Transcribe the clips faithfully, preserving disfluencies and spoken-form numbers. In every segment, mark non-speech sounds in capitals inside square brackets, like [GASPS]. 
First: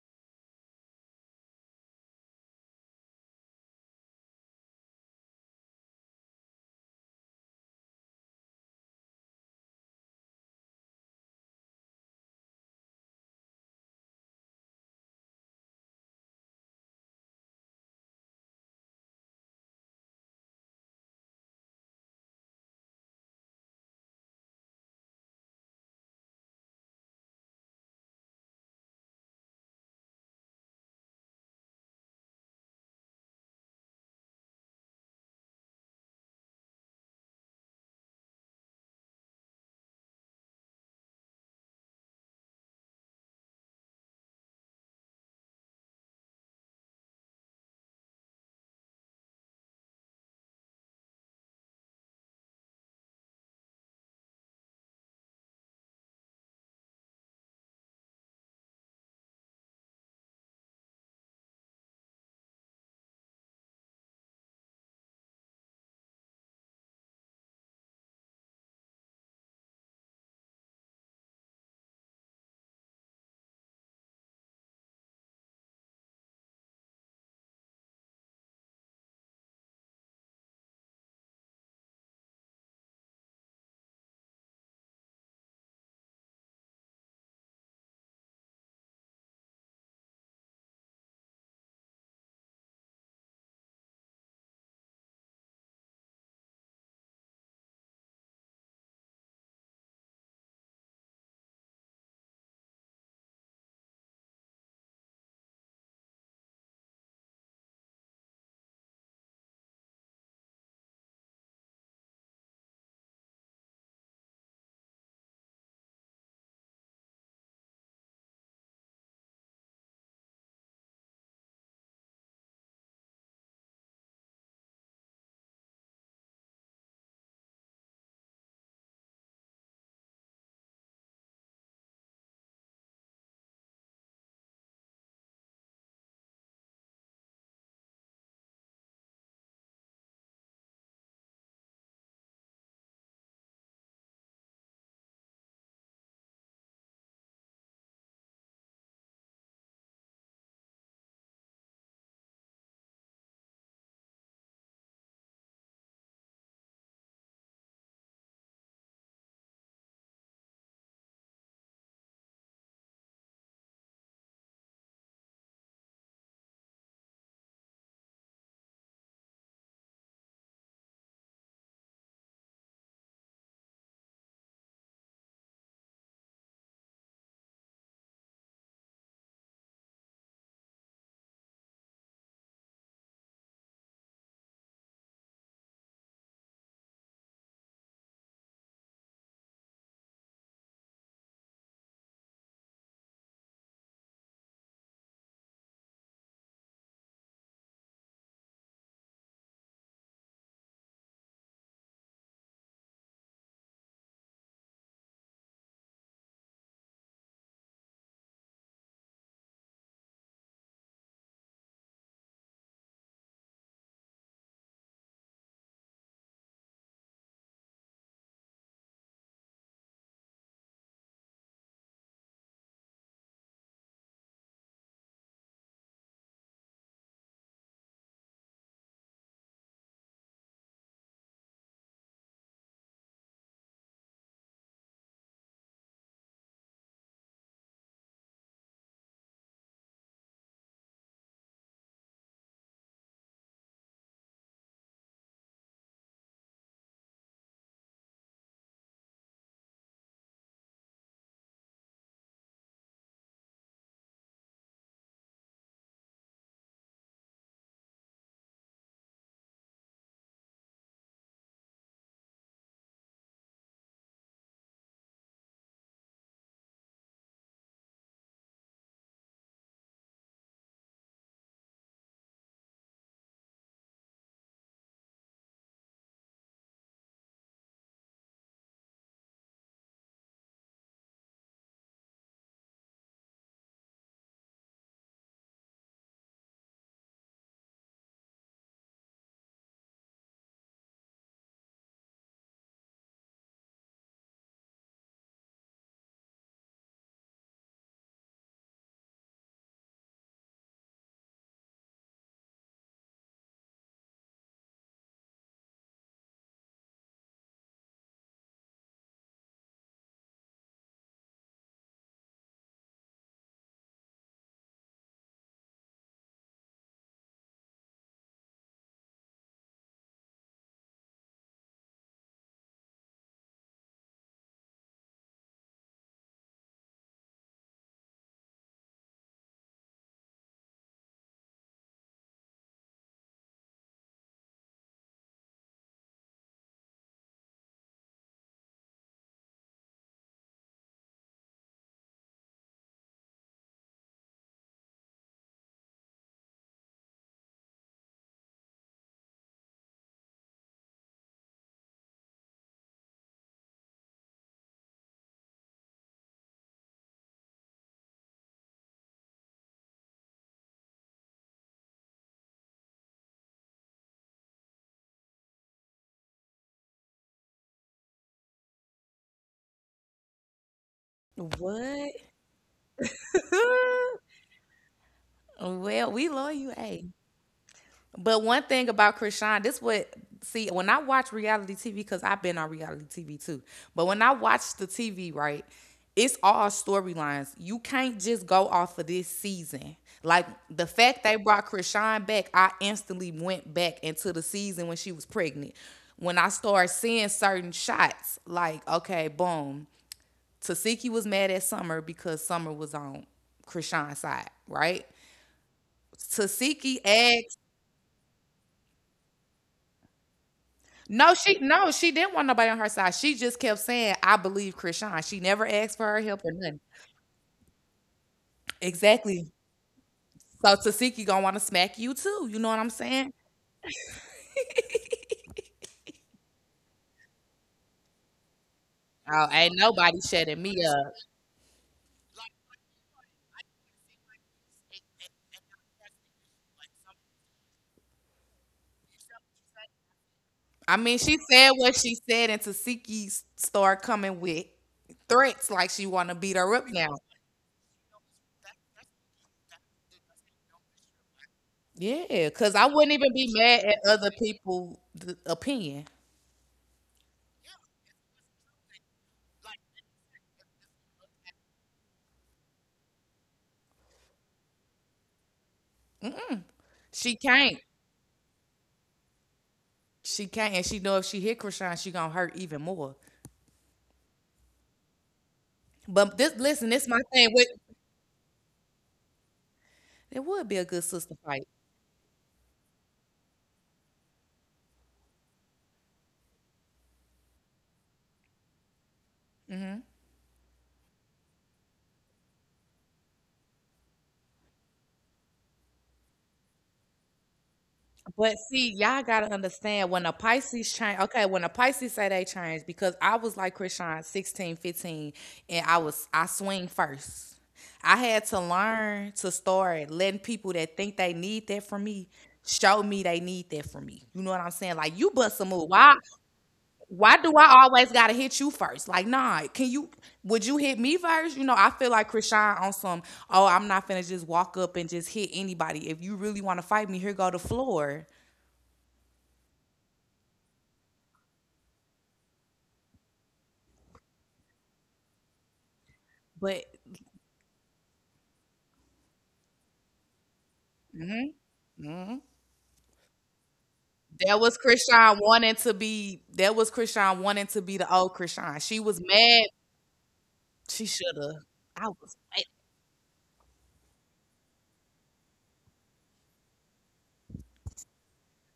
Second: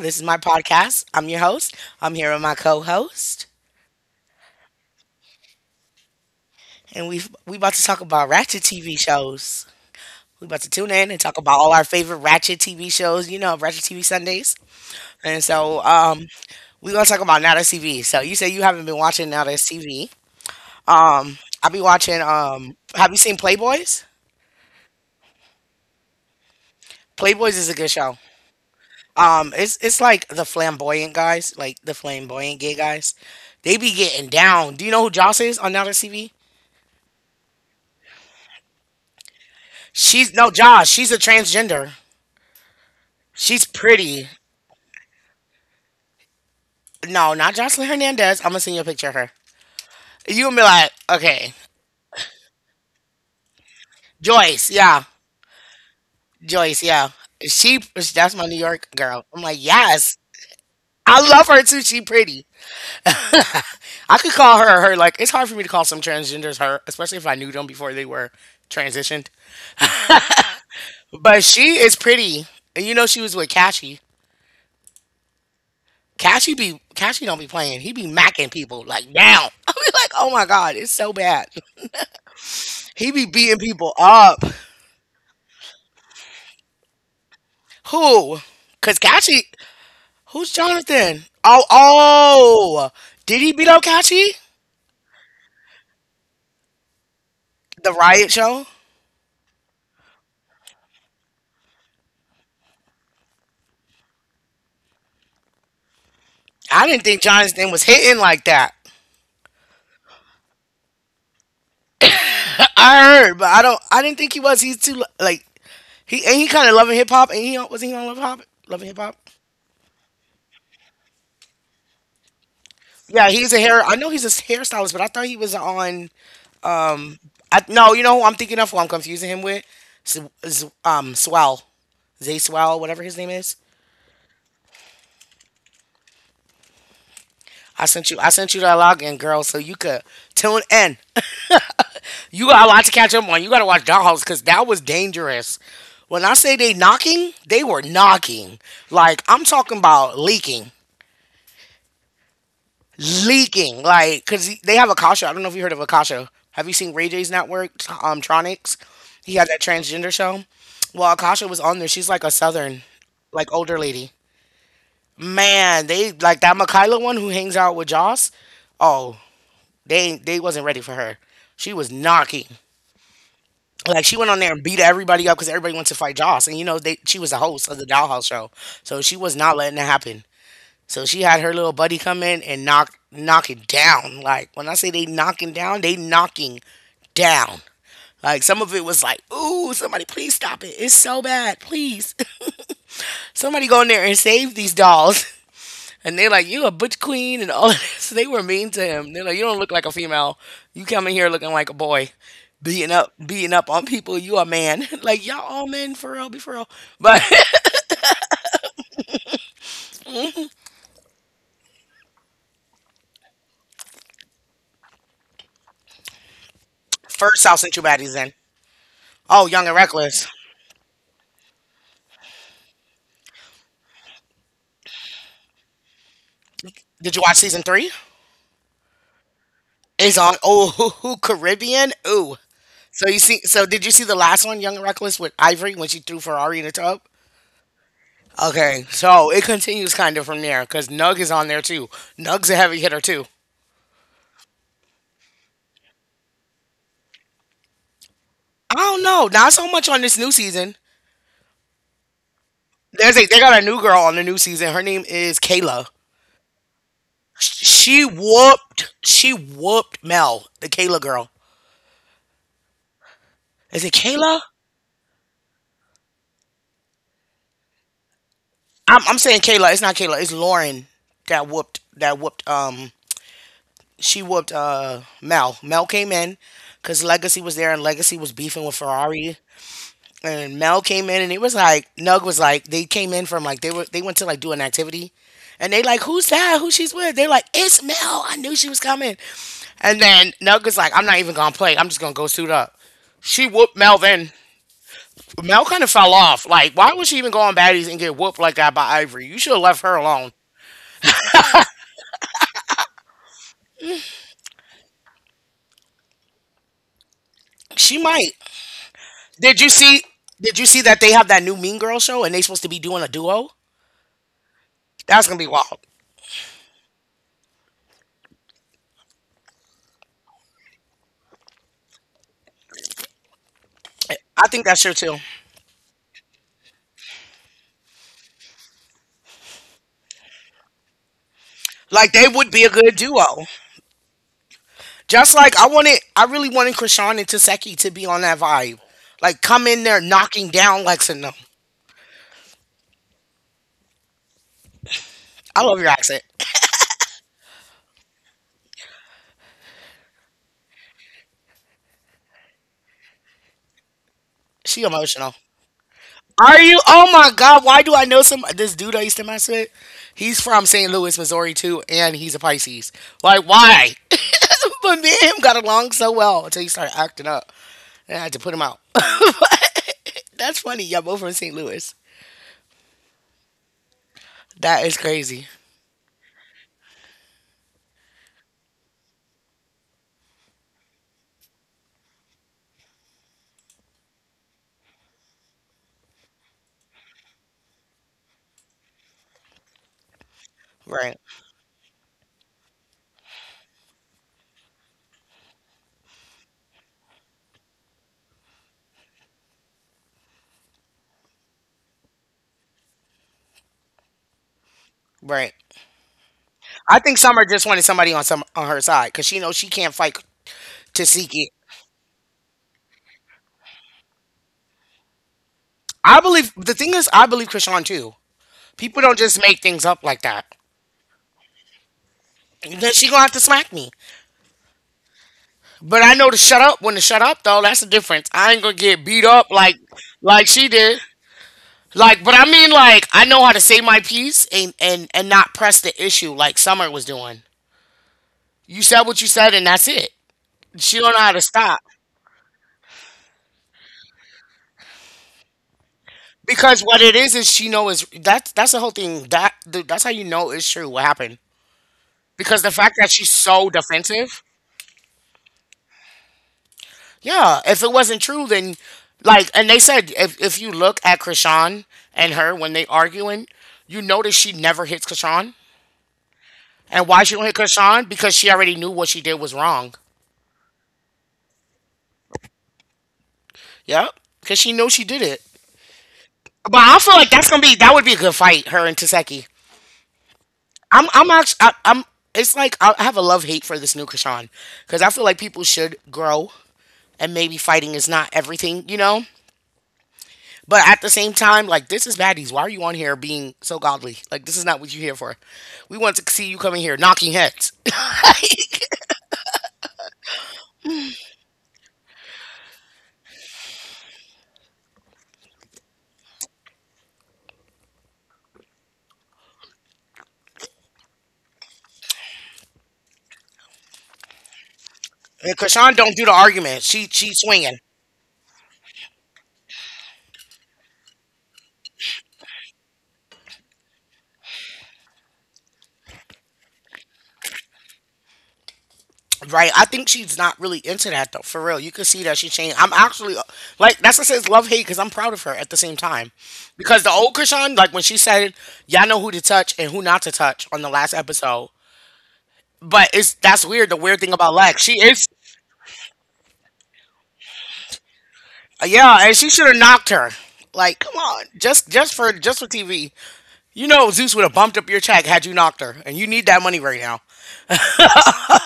This is my podcast. I'm your host. I'm here with my co-host, and we we about to talk about ratchet T V shows. We about to tune in and talk about all our favorite ratchet T V shows. You know, ratchet T V Sundays. And so, um, we gonna talk about Now That's T V. So you say you haven't been watching Now That's T V. I be watching. Um, have you seen Playboys? Playboys is a good show. Um, it's it's like the flamboyant guys, like the flamboyant gay guys. They be getting down. Do you know who Joss is on Now That's T V? She's no Josh. She's a transgender. She's pretty. No, not Jocelyn Hernandez. I'm gonna send you a picture of her. You gonna be like, okay, Joyce, yeah, Joyce, yeah. She, that's my New York girl. I'm like, yes, I love her too. She pretty. I could call her her. Like, it's hard for me to call some transgenders her, especially if I knew them before they were transitioned. But she is pretty, and you know she was with Cashy. Cashy be Cashy don't be playing. He be macking people like down. [LAUGHS] I be like, oh my god, it's so bad. He be beating people up. Who? Cause Kachi. Who's Jonathan? Oh, oh. Did he beat up Kachi? The riot show. I didn't think Jonathan was hitting like that. I heard, but I don't. I didn't think he was. He's too like he and he kind of loving hip hop. And he was not, he on Love Hop? Loving hip hop. Yeah, he's a hair. I know he's a hairstylist, but I thought he was on. I no, you know who I'm thinking of. Who I'm confusing him with? S- S- um, Swell, Zay Swell, whatever his name is. I sent you I sent you that login, girl, so you could tune in. [LAUGHS] You got a lot to catch up on. You gotta watch Dollhouse because that was dangerous. When I say they knocking, they were knocking. Like I'm talking about leaking, leaking. Like because they have Akasha. I don't know if you heard of Akasha. Have you seen Ray J's network, um, Tronics? He had that transgender show. Well, Akasha was on there. She's like a southern, like older lady. Man, they like that Mikaela one who hangs out with Joss. Oh, They they wasn't ready for her. She was knocking. Like she went on there and beat everybody up because everybody went to fight Joss, and you know they she was the host of the Dollhouse show, so she was not letting it happen. So she had her little buddy come in and knock knock it down. Like when I say they knocking down, they knocking down. Like some of it was like, ooh, somebody please stop it. It's so bad. Please. [LAUGHS] Somebody go in there and save these dolls. [LAUGHS] And they're like, "You a butch queen," and all of this. [LAUGHS] They were mean to him. They're like, "You don't look like a female. You come in here looking like a boy, beating up, beating up on people. You a man? [LAUGHS] Like y'all all men for real? Be for real." But [LAUGHS] first, I'll send you baddies in. Oh, Young and Reckless. Did you watch season three? It's on. Oh, [LAUGHS] Caribbean. Ooh. So you see? So did you see the last one, Young and Reckless, with Ivory when she threw Ferrari in the tub? Okay, so it continues kind of from there because Nug is on there too. Nug's a heavy hitter too. I don't know. Not so much on this new season. There's a They got a new girl on the new season. Her name is Kayla. Sh- She whooped. She whooped Mel, the Kayla girl. Is it Kayla? I'm I'm saying Kayla. It's not Kayla. It's Lauren that whooped that whooped um she whooped uh Mel. Mel came in because Legacy was there and Legacy was beefing with Ferrari. And Mel came in and it was like Nug was like they came in from like they were they went to like do an activity, and they like who's that, who she's with, they're like it's Mel, I knew she was coming. And then Nug was like, I'm not even gonna play, I'm just gonna go suit up. She whooped Mel then. Mel kind of fell off. Like why was she even going baddies and get whooped like that? By Ivory, you should have left her alone. She might. Did you see did you see that they have that new Mean Girl show, and they supposed to be doing a duo? That's gonna be wild. I think that's sure too. Like they would be a good duo. Just like I wanted, I really wanted Krishan and Taseki to be on that vibe. Like come in there knocking down Lex. And I love your accent. She emotional. Are you? Oh my God! Why do I know, some this dude I used to mess with? He's from saint Louis, Missouri too, and he's a Pisces. Like why? [LAUGHS] But me and him got along so well until he started acting up, and I had to put him out. [LAUGHS] That's funny. Y'all both from saint Louis. What? [LAUGHS] That is crazy. Well, we love you, A. But one thing about Krishan, this what see when I watch reality T V because I've been on reality T V too. But when I watch the T V, right, it's all storylines. You can't just go off of this season. Like the Right. fact they brought Krishan back, I instantly went back into the season when she was pregnant. When I started seeing certain shots, like okay, boom. Tasiki was mad at Summer because Summer was on Krishan's side, right? Right. Tasiki I think Summer asked, just wanted somebody on some on her side because she knows she can't fight to no, seek it. she no, she didn't want nobody on her side. She just kept saying, I believe Krishan. She never asked for her I help or believe, the nothing. thing is, I believe Krishan too. People don't just Exactly. make things up like that. So Tasiki gonna wanna smack you too. You know what And I'm then she gonna saying? have to smack me. But I know to shut up, when to shut up though. That's the difference. I ain't gonna get beat Oh, up ain't like nobody like shutting she me did. up. Like, but I mean, like I know how to say my piece and and and not press the issue like Summer was doing. You said what you said, and that's it. I She don't mean, know how she to said stop. what she said, and Tasiki s- started coming with threats like she wanna beat her Because up what now. it is is she know is that's that's the whole thing, that the, that's how you know it's true what happened, Yeah, because because the I fact wouldn't that even she's be so mad at other defensive. people's opinion. Yeah, if it wasn't true, then like, and they said, if if you look at Krishan and her when they arguing, you notice she never hits Krishan. And why She she don't hit can't. Krishan? Because she already knew what she did was wrong. She can't. And she know if she hit Krishan, she gonna hurt even more. Yep, because she knew she did it. But this listen, But I this my feel like thing that's with gonna be that would be a good fight, her and Taseki. it would be a good I'm sister I'm actually fight. I, I'm. It's like I I have a love hate for this new Krishan because I feel like people should grow, and maybe fighting is not everything, you know. But at the same time, like this is baddies. Why are you on here being so godly? Like this is not what you here for. We want to see you coming here knocking heads. [LAUGHS] But see, y'all gotta understand when a Pisces change, okay, when a Pisces say they change, because I was like Krishan sixteen, fifteen, and I was I swing first. I had to learn to start letting people that think they need that from me show me they need that from me. You know what I'm saying? Like you bust And a move. Krishan Why don't do the argument. She why she's do I swinging. always gotta hit you first? Like, nah, can you would you hit me first? You know, I feel like Krishan on some, oh, I'm not finna just walk up and just hit anybody. If you really wanna fight me, here go the floor. Right, I think she's not really into that though. For real, you can see that she changed. I'm actually uh, like that's what says love hate because I'm proud of her at the same time, But because the old Krishan, like when she said, "Y'all know who to touch and who not to touch" on the last mhm, episode, mhm. but it's that's weird. The weird thing that about was Lex, she is Krishan wanting to be that was Krishan wanting to be the old Krishan. She was yeah, and she mad. should have knocked her. She Like, come on, shoulda. just I just was for mad. just for T V. You know Zeus would have bumped up your check had you knocked her, and you need that money right now.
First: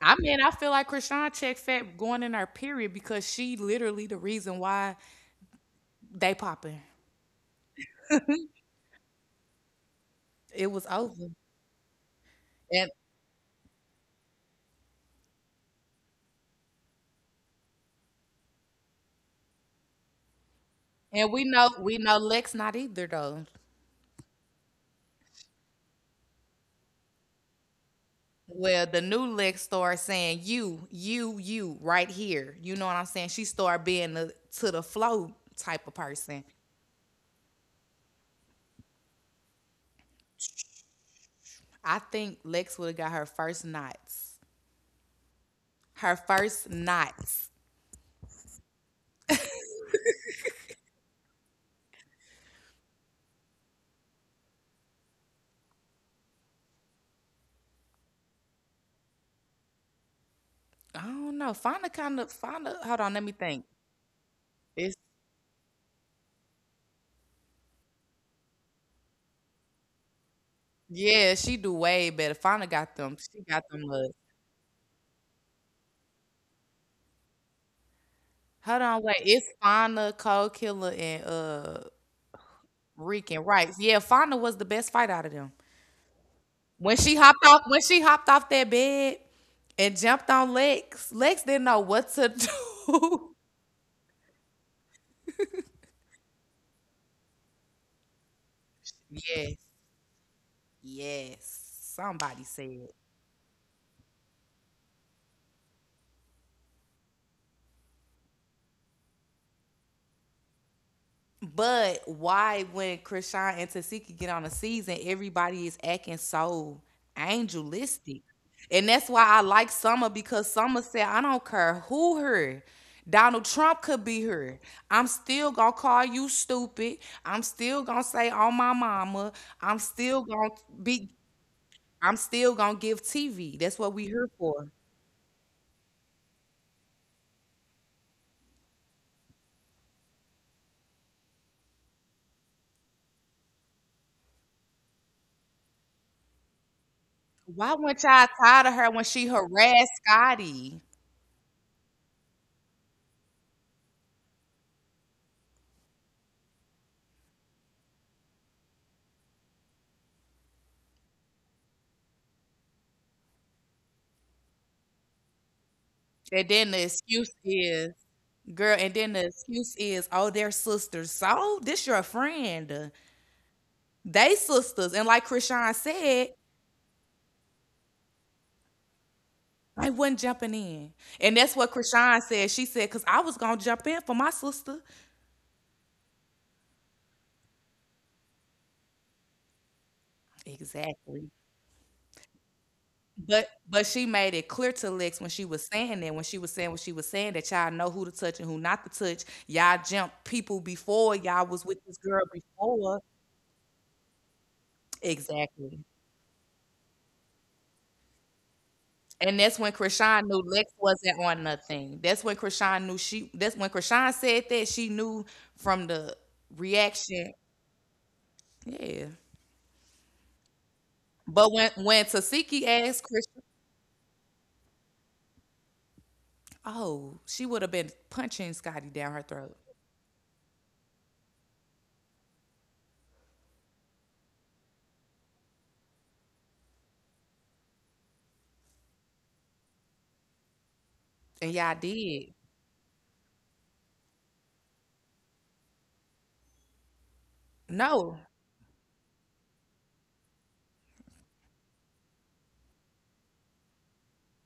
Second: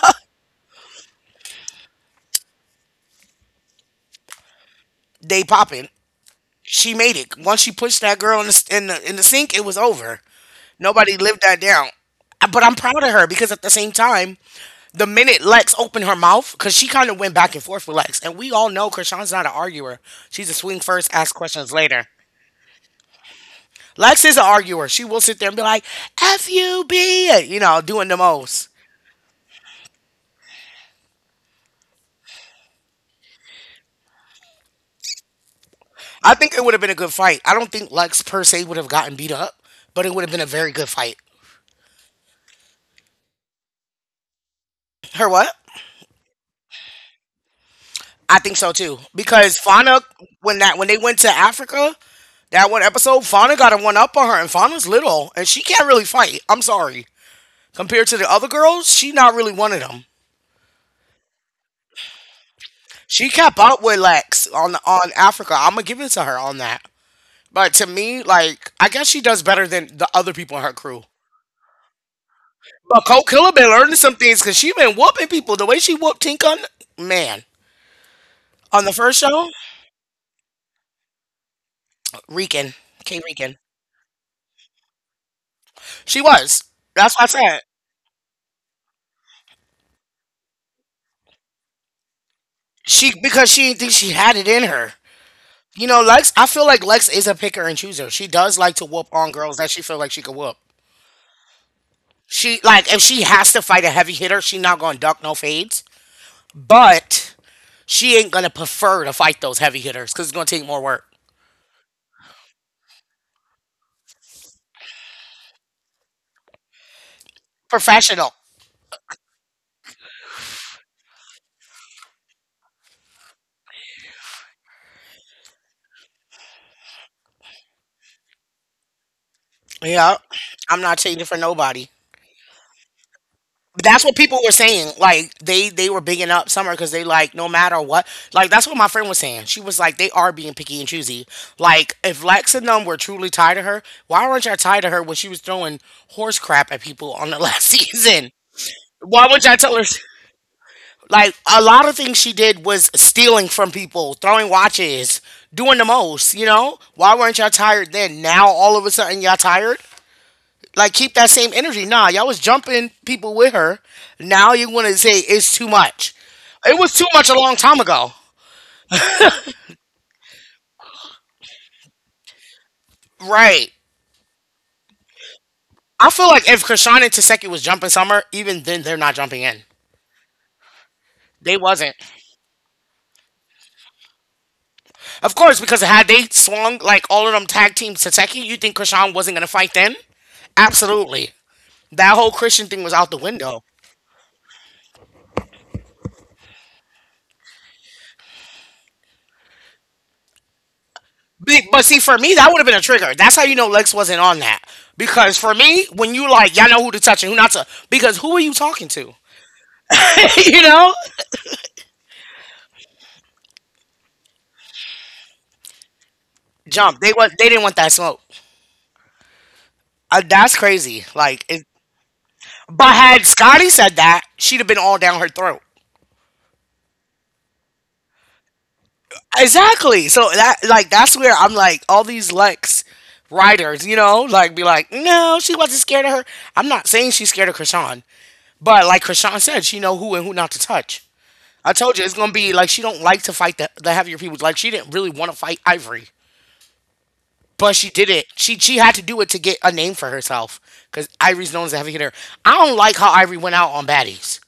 I mean, I feel like Krishan checked fat going in her period because she literally the reason why They popping. they popping. She made it. Once she pushed that girl in the in the, in the sink, it was over. It was Nobody over. lived that down. But I'm And proud of her because at the same time, the minute Lex opened her mouth, because she kind of went back and forth with Lex, and we all know Krishan's not an arguer. She's a swing first, And ask we know questions we later. know Lex not either though. Lex is an arguer. She will sit there and be like, "F you, B," you know, doing the most. Well, the new Lex started saying you, you, you right here. You know what I'm saying? She started being the to the flow type of I person. think it would have been a good fight. I don't think Lex per se would have gotten beat up, but it would have been a very good fight. I think Lex would have got her first knots. Her what? Her first knots. I think so too. Because Fauna, when that when they went to Africa, that one episode, Fauna got a one up on her, and Fauna's little, and she can't really fight. I'm sorry. Compared to the other girls, she not really one of them. I don't know. Fauna kind of Fauna. Hold on, let She me kept think. up with Lex on It's on Africa. I'm gonna give it to her on that. But to me, like I guess she does better than the other people in her crew. yeah, she do way better. Fauna got But them. Cole She Killer got been them. learning Look. some things because she been whooping people the way she whooped Tinka. Man, Hold on the on, first wait. show, It's Fauna, Cold Killer, and uh Regan, Kay Rick and Regan. Rice. Yeah, Fauna was the best fight out of them. She was. When That's she what I hopped said. off, when she hopped off that bed and jumped on Lex, Lex didn't know what to She do. because she didn't think she had it in her. You know, Lex. I feel like Lex is a picker and chooser. She does like to [LAUGHS] whoop on girls Yes, that she feel like she could whoop. yes. Somebody She like said. if she has to fight a heavy hitter, she not gonna duck no fades. But she ain't gonna prefer to fight those heavy hitters because it's gonna take more work. But why when Krishan and Tasiki get on a season, everybody is acting so angelistic. Professional. And that's why I like Summer because Summer said, I don't care who her. Donald Trump could be her. I'm still gonna call you stupid. I'm still gonna say on my mama. I'm Yeah, still gonna I'm not be changing for nobody. I'm still gonna give T V. That's what That's we what here people were for. saying. Like they they were bigging up Summer because they like no matter what. Like that's what my friend was saying. She was like they are being picky and choosy. Like if Lex and them were truly tied to her, why weren't y'all tied to her when she was throwing horse crap at people on the last [LAUGHS] Why weren't season? y'all tired of her when Why she would y'all tell her? harassed Scotty? Like a lot of things she did was stealing from people, throwing watches, doing the most. You know, why weren't y'all tired then? Now all of a sudden y'all tired. Like keep that same energy. Nah, y'all was jumping people with her. Now you want to say it's too much. And then It the was too much a excuse long time is, ago. girl, and then the excuse is, oh, they're sisters. So this your friend. Right. They sisters. And like Krishan I feel said, like if Krishan and Taseki was jumping Summer, even then they're not jumping in. I wasn't jumping in. And They that's what wasn't. Krishan said. She said, because I was gonna jump in for my sister. Of course, because had they swung like all of them tag team Taseki, you think Krishan wasn't gonna fight then? Absolutely. Exactly. That whole Christian thing was out the But window. but she made it clear to Lex when she was saying that, when she was saying what she was saying, that y'all know who to touch and who not to touch. Y'all jumped people before y'all Be- was with But see, this for girl me, that would have been a before. trigger. That's how you know Lex wasn't on that. Because for Exactly. me, when you like, y'all know who to touch and who not to. Because who are you talking to? And that's when Krishan knew [LAUGHS] You Lex know, wasn't on nothing. That's when Krishan knew she that's when Krishan said that she knew from the jump. They was reaction. They didn't want that smoke. Yeah. Uh, that's crazy. Like, But it, when when Tasiki but asked had Krishan, Scotty said that, she'd have been all down her throat. oh, she would have been punching Scotty down her throat. Exactly. So that like that's where I'm like all these Lex writers, you know, like be like, no, she wasn't scared of her. I'm not saying she's scared of Krishan, but like Krishan said, she know who and who not to touch. And I y'all told you it's gonna did. be like she don't like to fight the, the heavier people. Like she didn't really want to fight Ivory. But she did No. it. She she had to do it to get a name for herself. Cause Ivory's known as a heavy hitter. I don't like how Ivory went out on baddies.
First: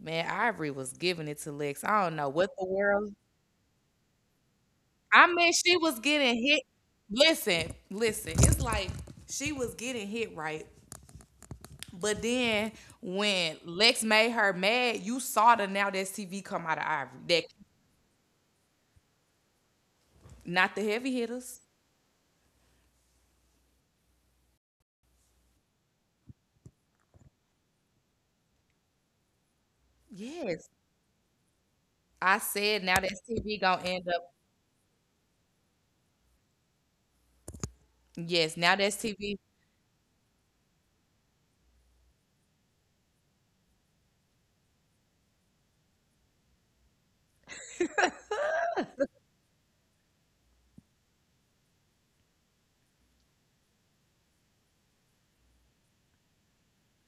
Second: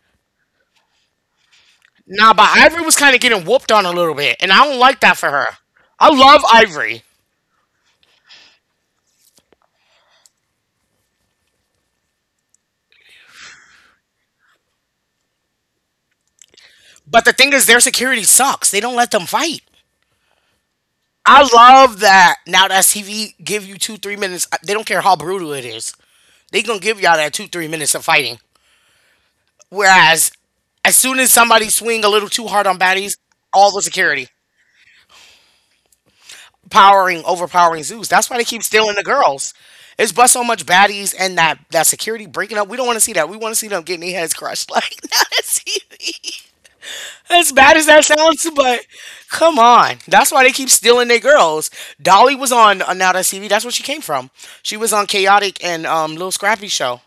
Man, Ivory was giving it to Lex. I don't know Nah, but what the Ivory was world. kind of getting whooped on a little bit, and I don't like that for I her. mean, she was I getting love hit. Ivory, Listen, listen. It's like she was getting hit right. But then when Lex made her mad, you saw the now that's T V come out of Ivory. but the That thing is, their security sucks. They don't let them fight. not the heavy I hitters. love that Now that T V give you two three minutes. uh, They don't care how brutal it is. They gonna give y'all that two three minutes of fighting. Whereas, Yes. as soon as somebody swing a little I too hard on said now baddies, that's T V all gonna the end security. up. Powering Overpowering Zeus. That's why they Yes, keep now that's stealing the T V. girls. It's but so much baddies and that that security breaking up. We don't want to see that. We want to see them getting their heads crushed. [LAUGHS] Like not on T V. As bad as that sounds, but come on. That's why they keep stealing their girls. Dolly was on uh, Now That's T V. That's where she came from. She was on Chaotic and um, Little Scrappy show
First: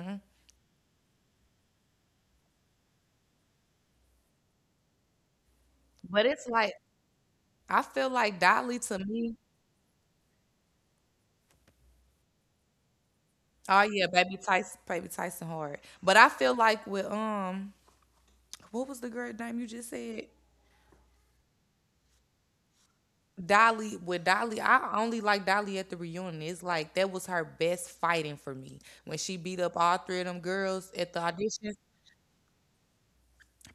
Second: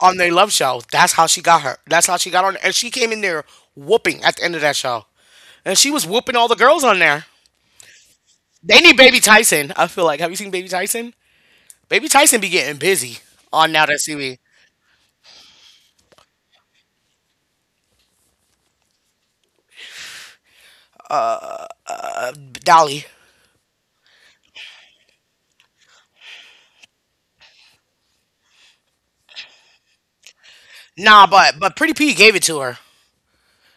on their love show. That's how she got her. That's how she got on. And she came in there whooping at the end of that show. And she was But whooping it's all the like girls on there. I feel like Dolly They need to Baby me. Tyson. I feel like. Have you seen Baby Tyson? Baby Tyson be getting busy on Oh Now That yeah, baby Seaweed. Tyson, baby Tyson hard. But I feel like with um what was the girl's name you just said? Dolly. Dolly with Dolly, I only like Dolly at the reunion. It's like that was her best fighting for me when she beat up all three of them girls at the Nah, but audition. but Pretty P gave it to her.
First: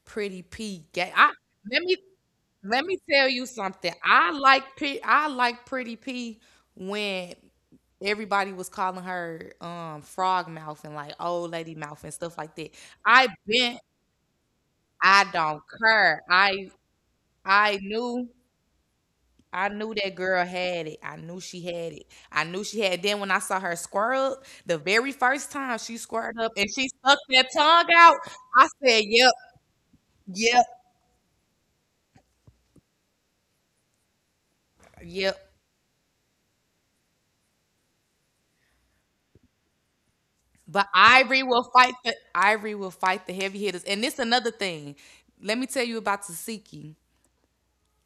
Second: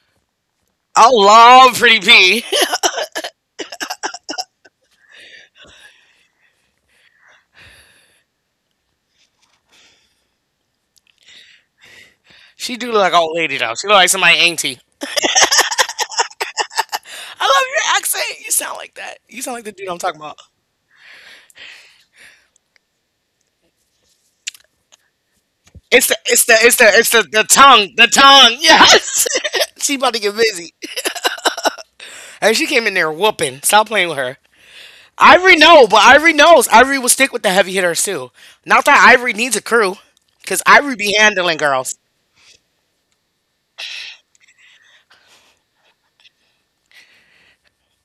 Pretty P, I ga- I love let me Pretty P. let me tell you something. I like P, I like Pretty P when everybody was calling her um frog mouth and like old lady mouth and stuff like [LAUGHS] that. She do look like an I old lady though. been She look like somebody auntie. I don't care. I I love I your knew accent. You sound like that. You sound like I the dude knew I'm that talking about. girl had it. I knew she had it. I knew she had. Then when I saw her squirrel, the very first time she It's the squirted it's up the and it's the she it's stuck the, the that tongue tongue. The out, tongue. I said, Yes. "Yep, [LAUGHS] She about to get yep, busy. And she came in there whooping. Stop playing with her. yep." Ivory, no, but Ivory knows. Ivory will stick with the heavy hitters too. Not that Ivory needs a crew, because But Ivory be Ivory handling will fight girls. the Ivory will fight the heavy hitters. And this another thing. Let me tell you about Tasiki.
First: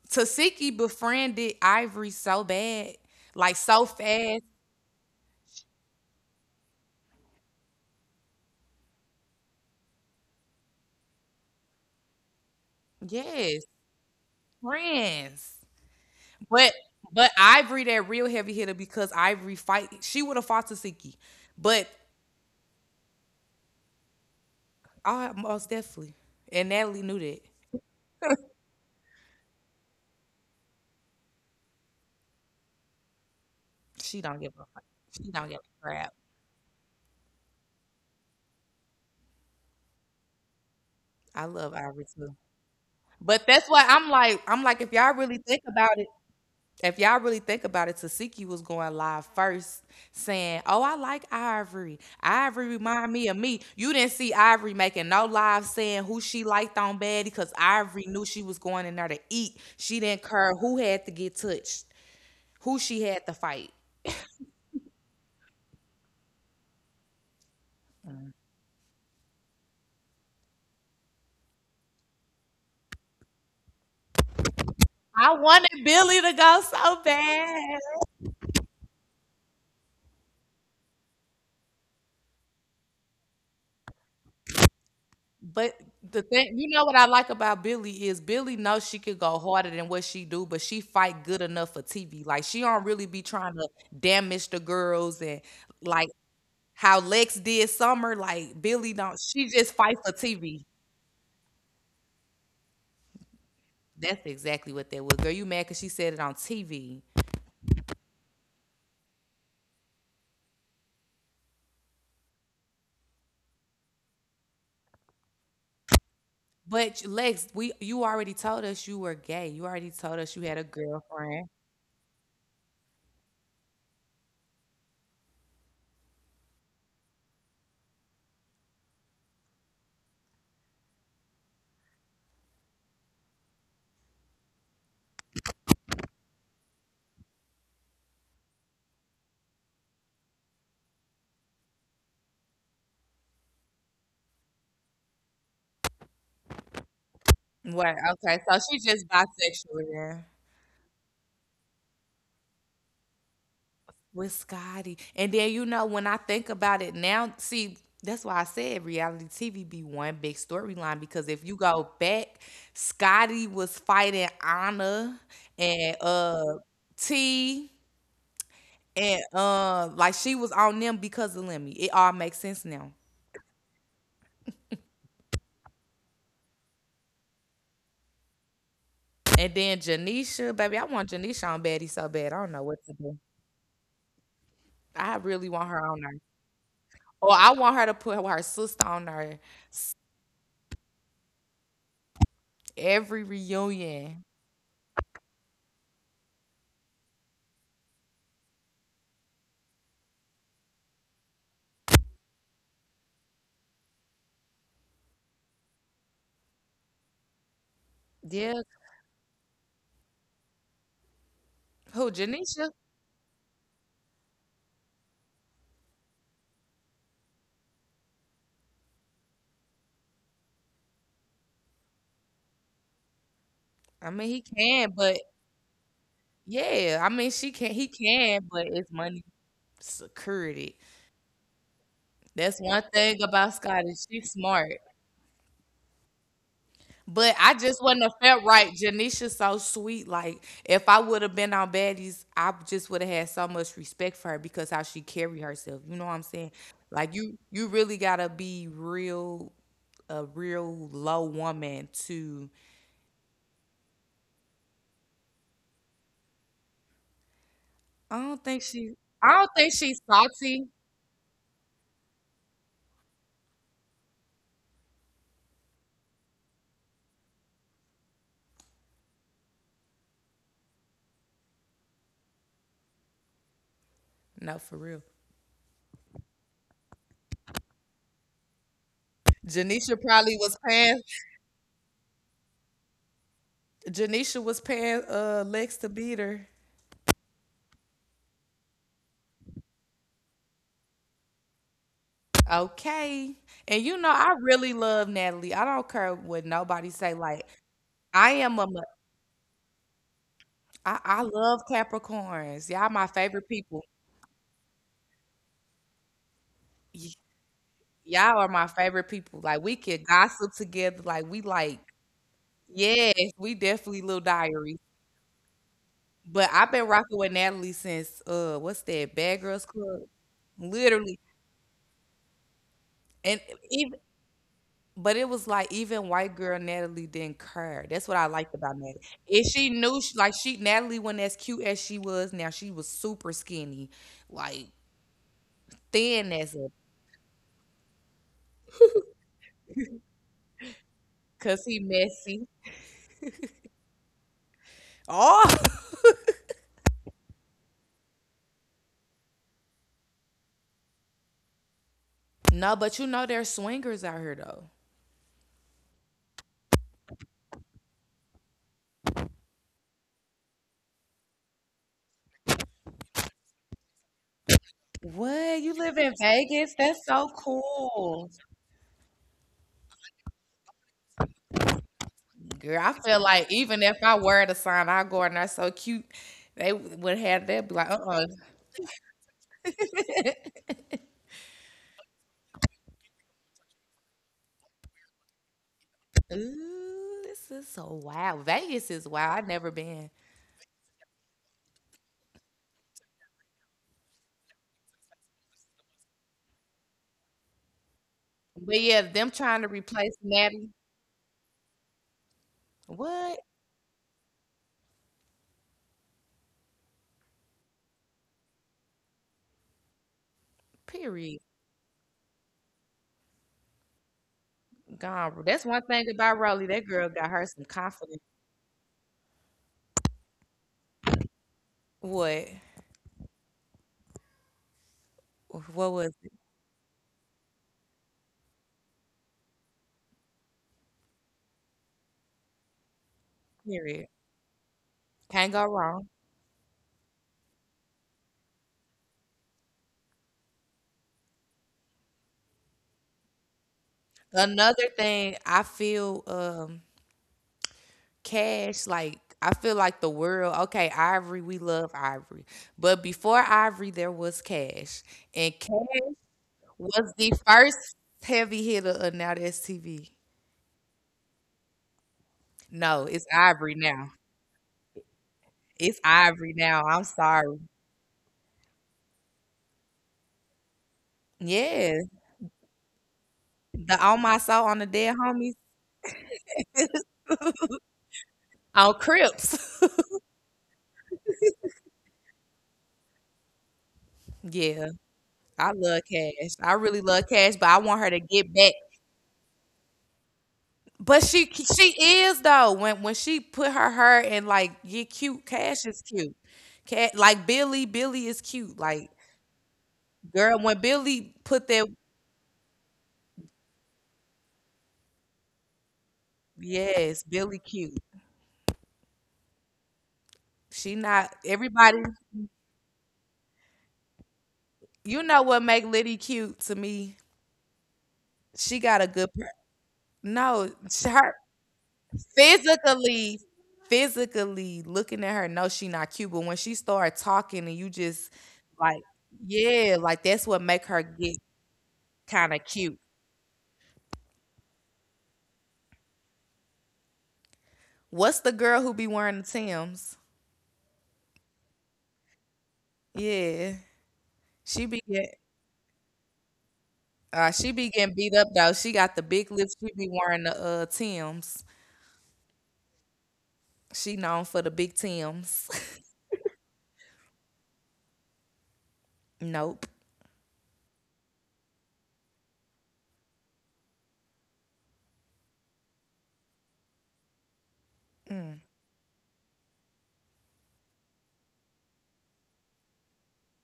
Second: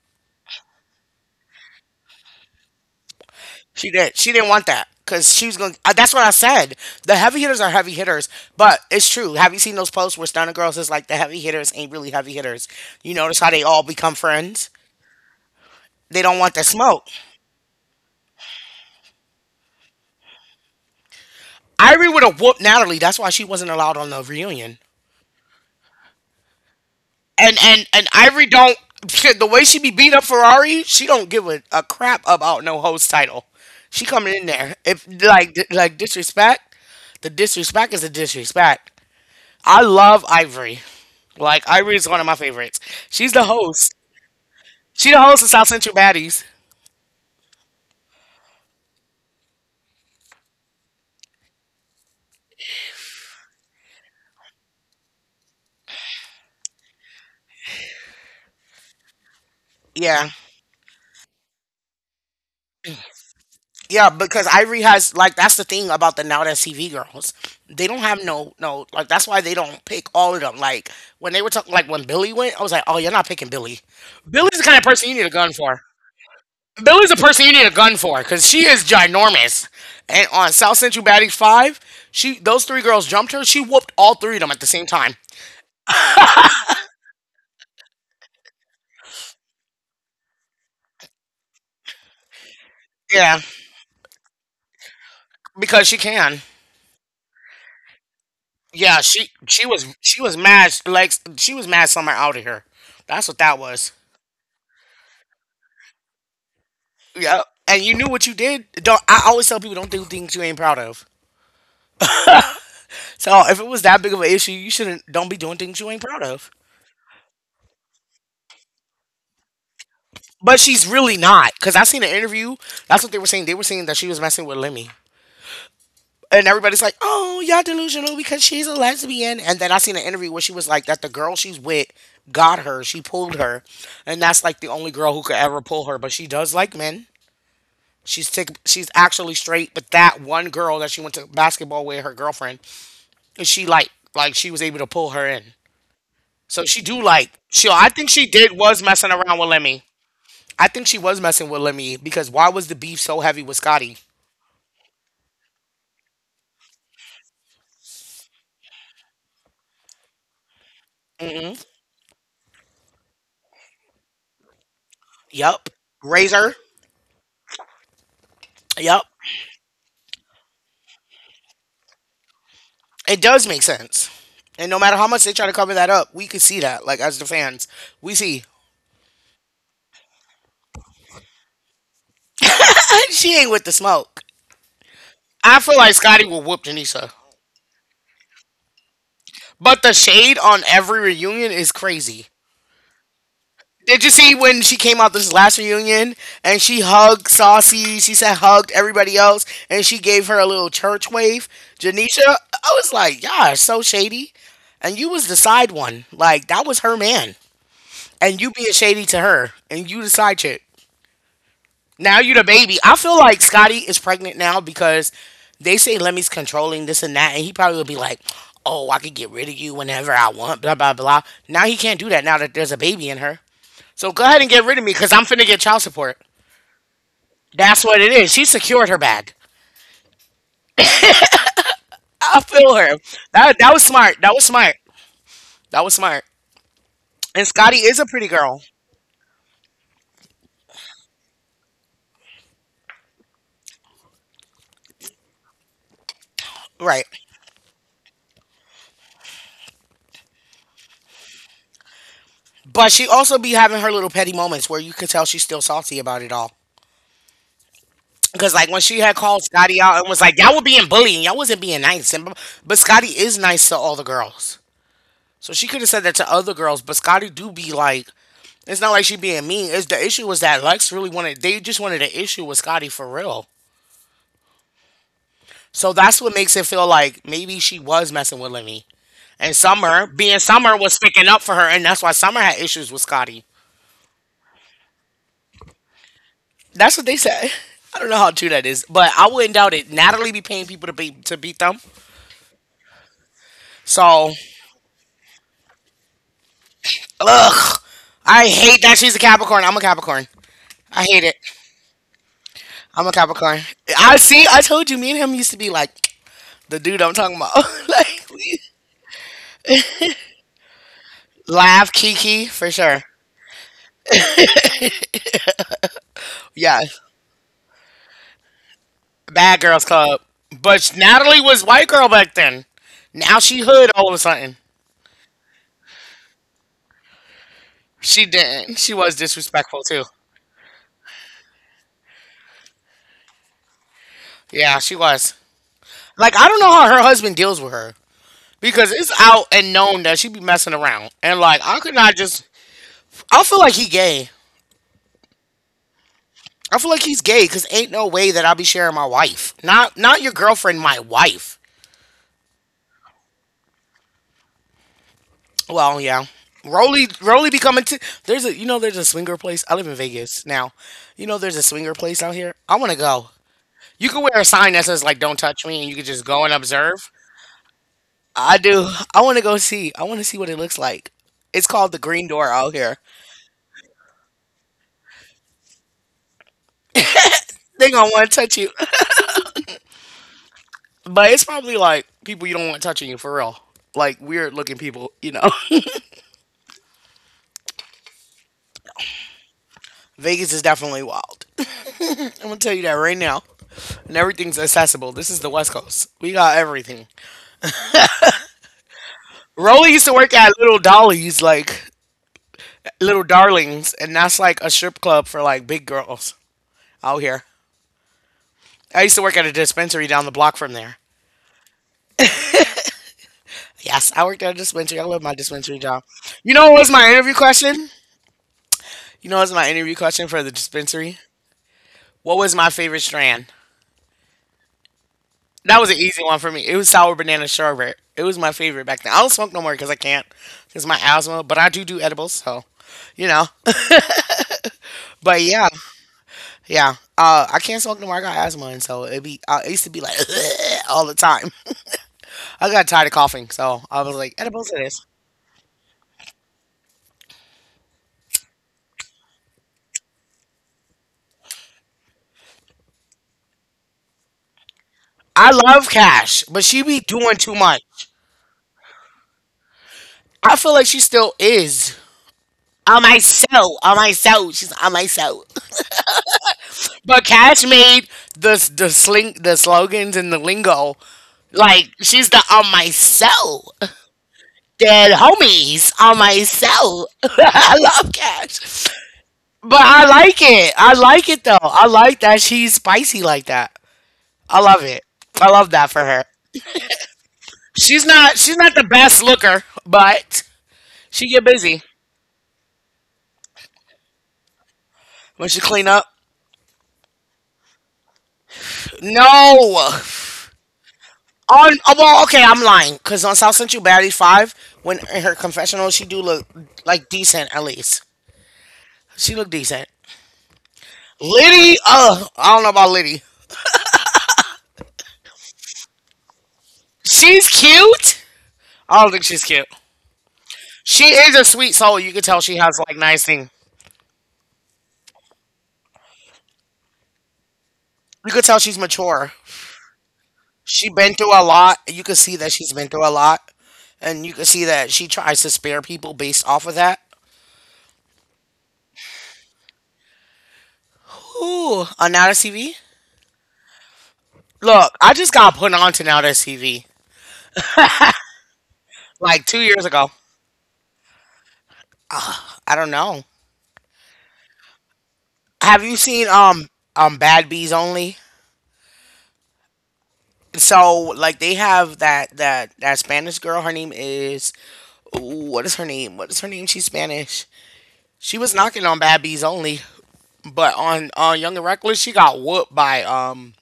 Tasiki befriended Ivory so bad, like so She did. She fast. didn't want that because she was going. That's what I said. The heavy hitters are heavy hitters, but it's true. Have you seen those posts where stunner girls is like the heavy hitters ain't really heavy hitters? You notice how they Yes, all become friends. friends. They don't want the But smoke. but Ivory that real heavy hitter because Ivory fight she would have fought Tasiki. But Ivory would have whooped Natalie. That's why she wasn't allowed on the reunion. I most definitely. And Natalie knew that. And and and Ivory don't. [LAUGHS] The way she be beating up Ferrari, she don't give a, a crap about no host title. She She coming don't in give a there fuck. if She don't like give a like crap. disrespect. The disrespect is the disrespect. I love Ivory. I Like love Irie Ivory is one of too. my favorites. She's But the that's why host. I'm like, I'm like, if She y'all the really host of think South Central about it, Baddies. If y'all really think about it, Tasiki was going live first saying, Oh, I like Ivory. Ivory remind me of me. You didn't see Ivory making no live saying who she liked on Betty because Ivory knew she was going in there to eat. She didn't Yeah. care who had to get touched, who she had to fight. Yeah, because Ivory has like that's the thing about the Now That's T V girls. They don't have no no like that's why they don't pick all of them. Like when they were talking like when Billy went, I was like, "Oh, you're not picking Billy. Billy's the kind of person you need I a gun wanted for. Billy to go so Billy's the person you need a bad. gun for cuz she is ginormous." And on South Central Baddies five, she those three girls jumped her. She whooped all three of them at the same time. But the thing, you know what I like about Billy is Billy knows she could go harder than what she do, but she fight good enough for T V. Like she don't really be Yeah, trying to damage the girls and because she like can. how Lex did Summer. Like Billy Yeah, don't, she she she just was fight for she was T V. mad like she was mad somewhere out of here. That's what that was. That's exactly what that was. Girl, you mad because she said it on T V. Yeah. And you knew what you did. Don't I always tell people don't do things you ain't proud of. So if it was that big of an issue, you shouldn't don't be doing things you ain't proud of. But Lex, we you already told us you were gay. You already told us you had a But she's really girlfriend. not, because I seen an interview. That's what they were saying. They were saying that she was messing with Lemmy. And everybody's like, oh, y'all delusional because she's a lesbian. And then I seen an interview where she was like, that the girl she's with got her. She pulled her. And that's like the only girl who could ever pull her. But she does like men. She's tick, she's actually straight, but that one girl that she went to basketball with, her girlfriend, and she like like she was able to pull her in. So she do like she. I Right. think she Okay. did So she's was just messing around with bisexual. Lemmy. Yeah. I think she was messing with Lemmy because why was the beef so heavy with Scotty? with Scotty. And then you know when I think about it now, see that's why I said reality T V be one big storyline because if you Hmm. go back, Scotty was fighting Anna Yup. and uh Razor. T Yup. and uh like she was on them because of Lemmy. It all makes sense now. It does make sense. And no matter how much they try to cover that up, we could see that. Like as the fans, we see. And then Janisha, baby, I want Janisha on Baddie so bad. I don't know what to [LAUGHS] do. She ain't with the smoke. I really I want feel her like on there. Scotty will whoop Janisa. Or I want her to put her sister on there But the shade on every reunion is crazy. every Did you reunion. see when she came out this last reunion and she hugged Saucy? She said hugged everybody else and she gave her a little church wave. Janisha, I was like, y'all are so shady. And you was the side one. Like, that was her man. And you Yeah. being shady to her and you the side chick. Who, Now you the Janisha? baby. I feel like Scotty is pregnant now because they say Lemmy's controlling this and that. And he probably would be like, oh, I could get rid of you whenever I want, blah, blah, blah. Now he can't do that now that there's a baby in her. I So go mean, ahead he and get rid of can, me because but I'm finna get child support. yeah, I mean, she can. That's He what it is. She can, but secured it's her money bag. security. [LAUGHS] I That's feel one her. thing about That that was Scotty. smart. She's That was smart. smart. That was smart. But And I Scotty just is wouldn't a have pretty felt girl. right. Janisha's so sweet. Like if I would have been on baddies, I just would have had so much respect for her because how she carry herself. You know what I'm saying? Right. Like you, you really gotta be real, a real low woman to. But she also be having her little petty moments where you could tell she's still salty about it all. I don't Because think like when she. she had I called don't think Scotty out she's and was like, y'all were salty. being bullied and y'all wasn't being nice. And, but Scotty is nice to all the girls. So she could have said that to other girls, but Scotty do be like it's not like she being mean. It's the issue was that Lex really wanted they just wanted an issue with Scotty for real. No, for real. So that's what makes it feel like maybe she was messing with Lenny. And Janisha Summer, probably being was Summer, was paying picking up for her, and that's why Summer had issues with Scotty. Janisha was paying uh Lex to beat her. That's what they said. [LAUGHS] I don't know how true that is, but I wouldn't doubt it. Natalie be paying people to be to beat them. Okay. And you know, So, I really love Natalie. I don't care what nobody say. Like, ugh, I I am a, hate mo- that she's a Capricorn. I'm a Capricorn. I, I I hate it. love Capricorns. Y'all I'm my a favorite Capricorn. people. I see. I told you, me and him used to be like the dude I'm Y- talking about. [LAUGHS] like, y'all are we my favorite people. Like, we could gossip together. Like, we like, laugh, Kiki for sure. yes, we definitely little diary. But I've Yeah, been rocking with Natalie since uh, what's that? Bad Bad Girls Girls Club. Club. But Literally. Natalie was white girl back then. Now And she hood even all of a sudden. But it was like even white girl Natalie didn't care. That's what She I liked about didn't. She Natalie. was If she disrespectful knew, too. she, like she Natalie wasn't as cute as she was now. She was super skinny, like Yeah, she was. Like thin I don't as know a, how her husband deals with her because it's out and known that she be messing around. And like cause I he could not just. messy. I feel like he gay. Oh I feel like he's gay because ain't no way that I'll be sharing my wife. Not not your girlfriend, my wife. [LAUGHS] no, but you know there's swingers out here though. Well, yeah. Roly Roly becoming t- there's a you know there's a swinger place. I live in Vegas now. You know there's a swinger place out here. I want to go. You could wear a sign that says like "Don't touch me," and What you could you just live go in and observe. Vegas? That's so I cool, do. I want to go see. I want to see what it looks like. It's called the Green Door out here. girl. I feel like even if I were the sign, I go and that's so cute. They would have They that gonna be like, want uh, to touch uh you, [LAUGHS] but it's probably like people you don't want touching you for real. Like weird looking people, you know. Ooh, this is so wild. Vegas is wild. I've never been. [LAUGHS] Vegas is definitely wild. [LAUGHS] I'm gonna tell you that right now. And everything's accessible. This is the West Coast. We got everything. But yeah, them trying to Rolly used to replace work at Natty. Little Dolly's, like Little What? Darlings, and that's like a strip club for like big girls out here. I used to work at a dispensary down the block from there. Period. Yes, I worked at a dispensary. I love my Gone. That's dispensary one job. thing about You Rolly. know what That was girl my got interview her some question? confidence. You know what was my interview question for the dispensary? What What? was my favorite strand? What That was an was easy it? one for me. It was sour banana sherbet. It was my favorite back then. I don't smoke no more because I can't, because my asthma. But I do do edibles, so you know. Period. But Can't go yeah, wrong. yeah. Uh, I can't smoke no more. I got asthma, and so it be. I it used to be like [LAUGHS] all the time. I got tired of coughing, so I was like, edibles it Another is. thing, I feel um Cash like I feel like the world. Okay, Ivory, we love Ivory, but before Ivory, there was Cash, I and love Cash Cash, but she be was the doing too first much. heavy hitter of Now That's T V. I feel like she still is. No, On my it's Ivory soul, on now. my soul, she's on my soul. It's Ivory now. I'm But sorry. Cash made the the sling the slogans and the lingo like Yeah, she's the on my soul. the all my soul on the Dead dead homies. homies on my soul. [LAUGHS] I love Cash, Oh, Crips. but [LAUGHS] I like it. I like it though. I like that she's spicy like that. I love Yeah, it. I I love that love for her. Cash. I really love Cash, but I want She's her to not get she's back. not the best looker, but But she she get busy she is though. When when she put her hair and like get cute, when she Cash clean is up. cute. Cat like Billy, Billy is cute. Like No. girl, when Billy put On that oh, well, okay, I'm lying because on South Central Battery Five, when in her confessional, she do look like yes, decent Billy at cute. least. She look decent. She not Liddy, everybody. uh, I don't know about Liddy. You know what make Liddy cute to me? She's cute. She got I a don't think good. she's Per- cute. no, She sh- is her a sweet soul. You could tell she has like nice physically, thing. physically looking at her, no, she not cute, but when she start talking and you just You could tell she's like, mature. yeah, like that's what make She her been through get a lot. You could see kind that of she's been cute. through a lot, and you could see that she tries to spare people based off of that. What's the girl who be wearing the Tims? Ooh, on Now T V. Yeah, she Look, be I just get got put on to Now T V uh she be getting beat up though. She got the like big two lips, years she be ago. wearing the uh Tims. I don't know. She known for the big Tims. Have you seen um um Bad Bees Only? [LAUGHS] Nope. So like they have that that that Spanish girl. Her name is ooh, what is her name? What is her name? She's Spanish. She was Mm. knocking on Bad Bees Only, but on uh, Young and Reckless, she got whooped by um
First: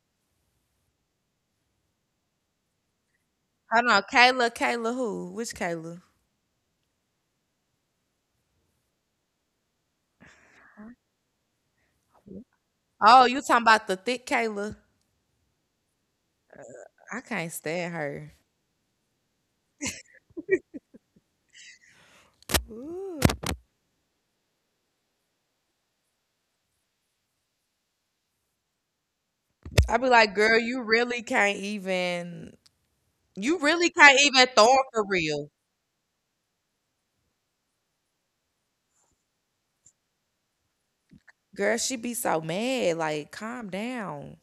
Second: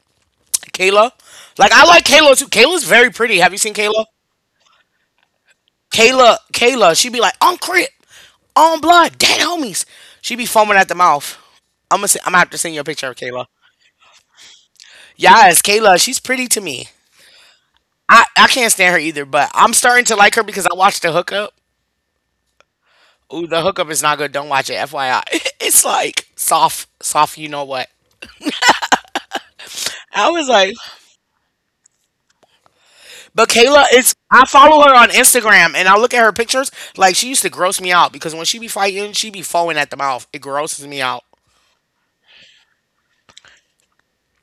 Kayla. Like I like Kayla too. Kayla's very pretty. Have you seen Hold on, Kayla? Kayla, Kayla who? Which Kayla? Kayla, Kayla, she be like on crip, on blood, dead homies. She be foaming at the mouth. I'm gonna, I'm gonna have to send you a picture of Oh, you Kayla. talking about the thick Kayla? Yes, Kayla, she's pretty to me. I can't stand I, her. I can't stand her either, but I'm starting to like her because I watched the hookup. Ooh. Ooh, the hookup is not good. Don't watch it, F Y I. [LAUGHS] It's like soft, soft, you know what. I'd be I like, was girl, like, you really can't even, but you Kayla really is. can't I even throw 'em follow her for on real. Instagram and I look at her pictures. Like, she used to gross me out because when she be fighting, she be foaming at the mouth. It grosses me out. Girl, she be so mad. Like, calm down.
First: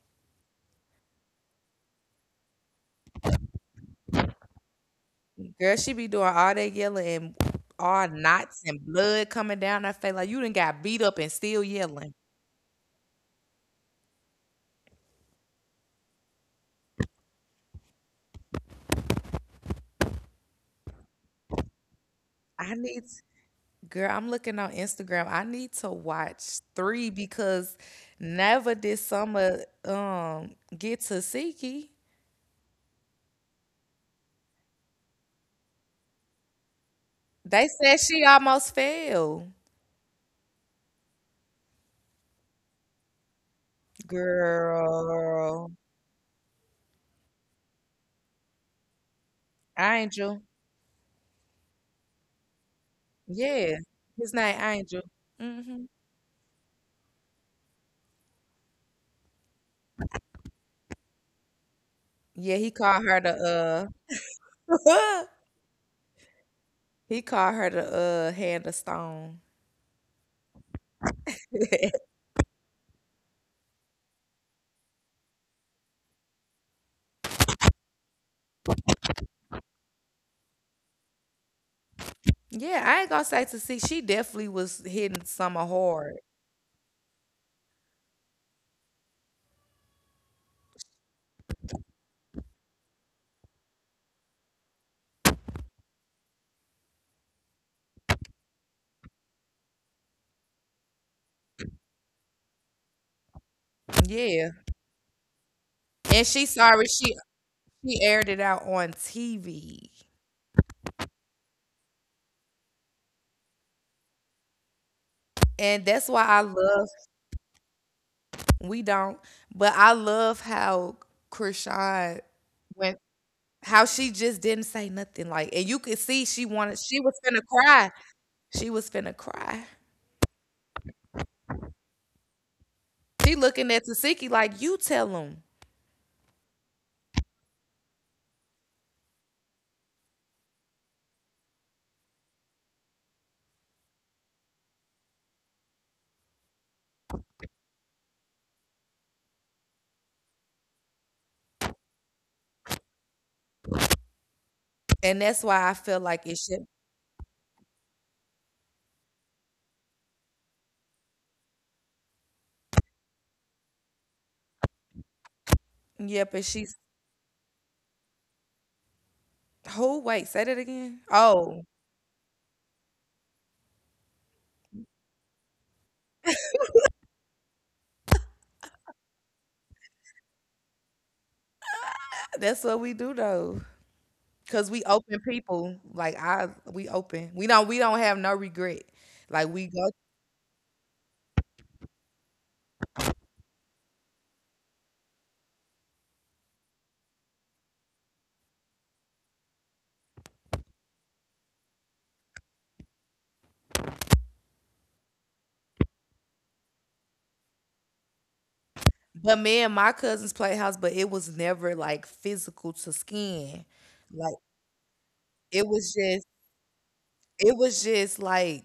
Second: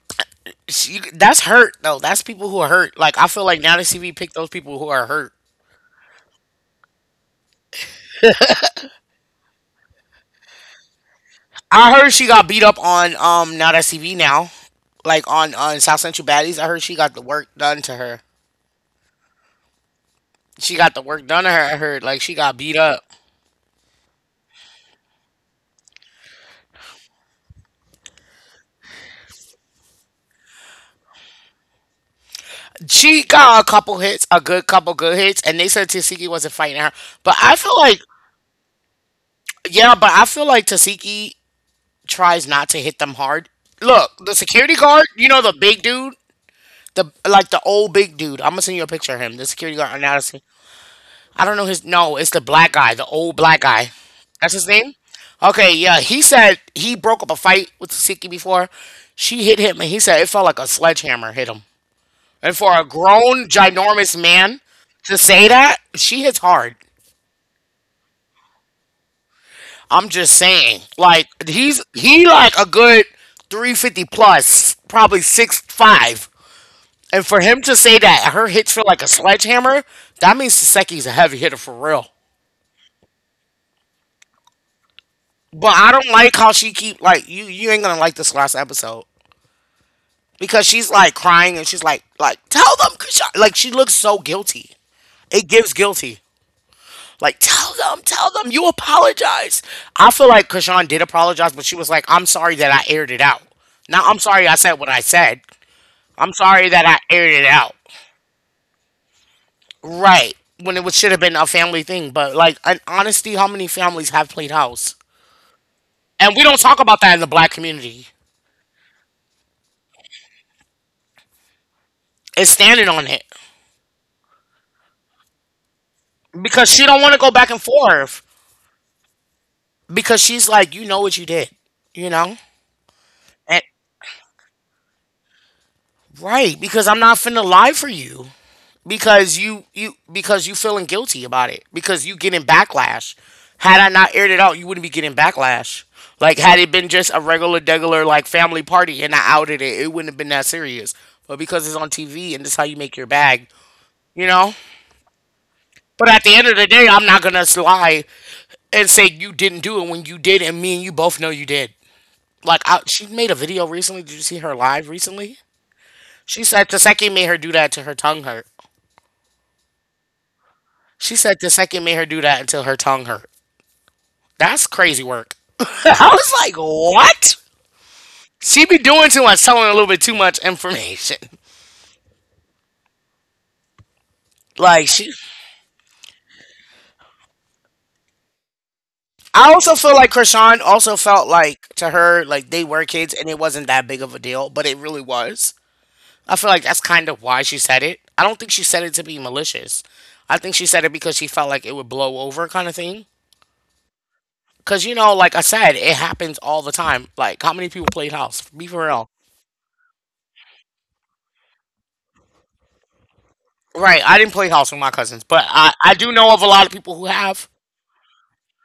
She, that's hurt, though. That's people who are hurt. Like, I feel like now that C V picked those people who are hurt. Girl, she be doing all that yelling and all knots and blood coming down her face. Like, you done got beat up and still I heard yelling. she got beat up on um now that C V now, like on on South Central Baddies. I heard she got the work done to her. She got the work done to her. I heard like she got I beat need, up. girl, I'm looking on Instagram. I need to watch three because never did Summer um get to Siki. She got a couple hits, a good couple good hits, and they said Tasiki wasn't fighting her. But I They feel like, said she almost fell. yeah, but I feel like Tasiki tries not to hit them hard. Look, the security guard, you know the Girl, big dude, the like the old big dude. I'm gonna send you a picture of him. The security I guard, ain't you. honestly, I don't know his. No, it's the black guy, the old black Yeah, guy. his That's name his name. Angel. Okay, Hmm. yeah, he said he broke up a fight with Tasiki before. She hit him, and he said it felt like a sledgehammer hit him. Yeah, And he for a called her grown, the ginormous man to uh say that, she hits hard. [LAUGHS] he called her the uh hand of stone. I'm just saying. Like he's [LAUGHS] he like a good three fifty plus, probably six five. And for him to say that her hits feel like a sledgehammer, that means Saseki's a heavy hitter for real. Yeah, I ain't gonna say to see. She definitely was hitting Summer But I don't hard. like how she keep like you. You ain't gonna like this last episode because she's like crying and she's like like tell them Krishan. Like she looks so guilty. It gives guilty. Like, tell them, tell them you apologize. I feel like Kashawn did apologize, but she was like, I'm sorry that I aired it out. Now, I'm sorry Yeah, I said what I said. and I'm she sorry sorry that I she aired it out. she aired it out on T V, Right. When it was, should have been a family thing. But, like, in honesty, how many families have played house? and that's why And I we don't talk love about that in the black community. we don't. But I love how Krishan It's standing went, on it how she just didn't say nothing. Like, and you could see she because wanted, she she don't want was to go finna back and cry. forth She was finna cry. because she's like, you know what you did, you know? She And, looking at Tasiki like, you tell him, right. Because I'm not finna lie for you. Because you you because you feeling guilty about it because you getting backlash. Had I not aired it out, you wouldn't be getting backlash. Like had it been just a regular degular like family party and I outed it, it wouldn't have been that serious. But because it's on T V and it's how you make your bag, you know. and that's why I feel But at like the it end of should. the day, I'm not gonna lie and say you didn't do it when you did, and me and you both know you did. Like I, she made a video recently. Did you see her live recently? Yep, and She said she's Taseki made her do that to her tongue hurt. who? Wait, say that again. She said Oh, Taseki made her do that until her tongue hurt. That's crazy work. [LAUGHS] I was like, what? She be doing too much, telling a little bit too much information. [LAUGHS] that's what we do though, cause we Like she, open people. Like I, we open. We don't. We don't have no regret. Like I we also go. feel like Krishan also felt like to her like they were kids and it wasn't that big of a deal, but it really was. I feel like that's kind of why she said it. I don't think she said it to be malicious. I think she said it because she felt like it would blow over, kind of thing. Cause you know, like I said, it happens all the time. Like how many people played house? Be for real. But me and my cousins played house, but it was never like physical to skin. Right, I didn't Like play house with my cousins, but it I, I was do just. know of a lot of people who have. It was just like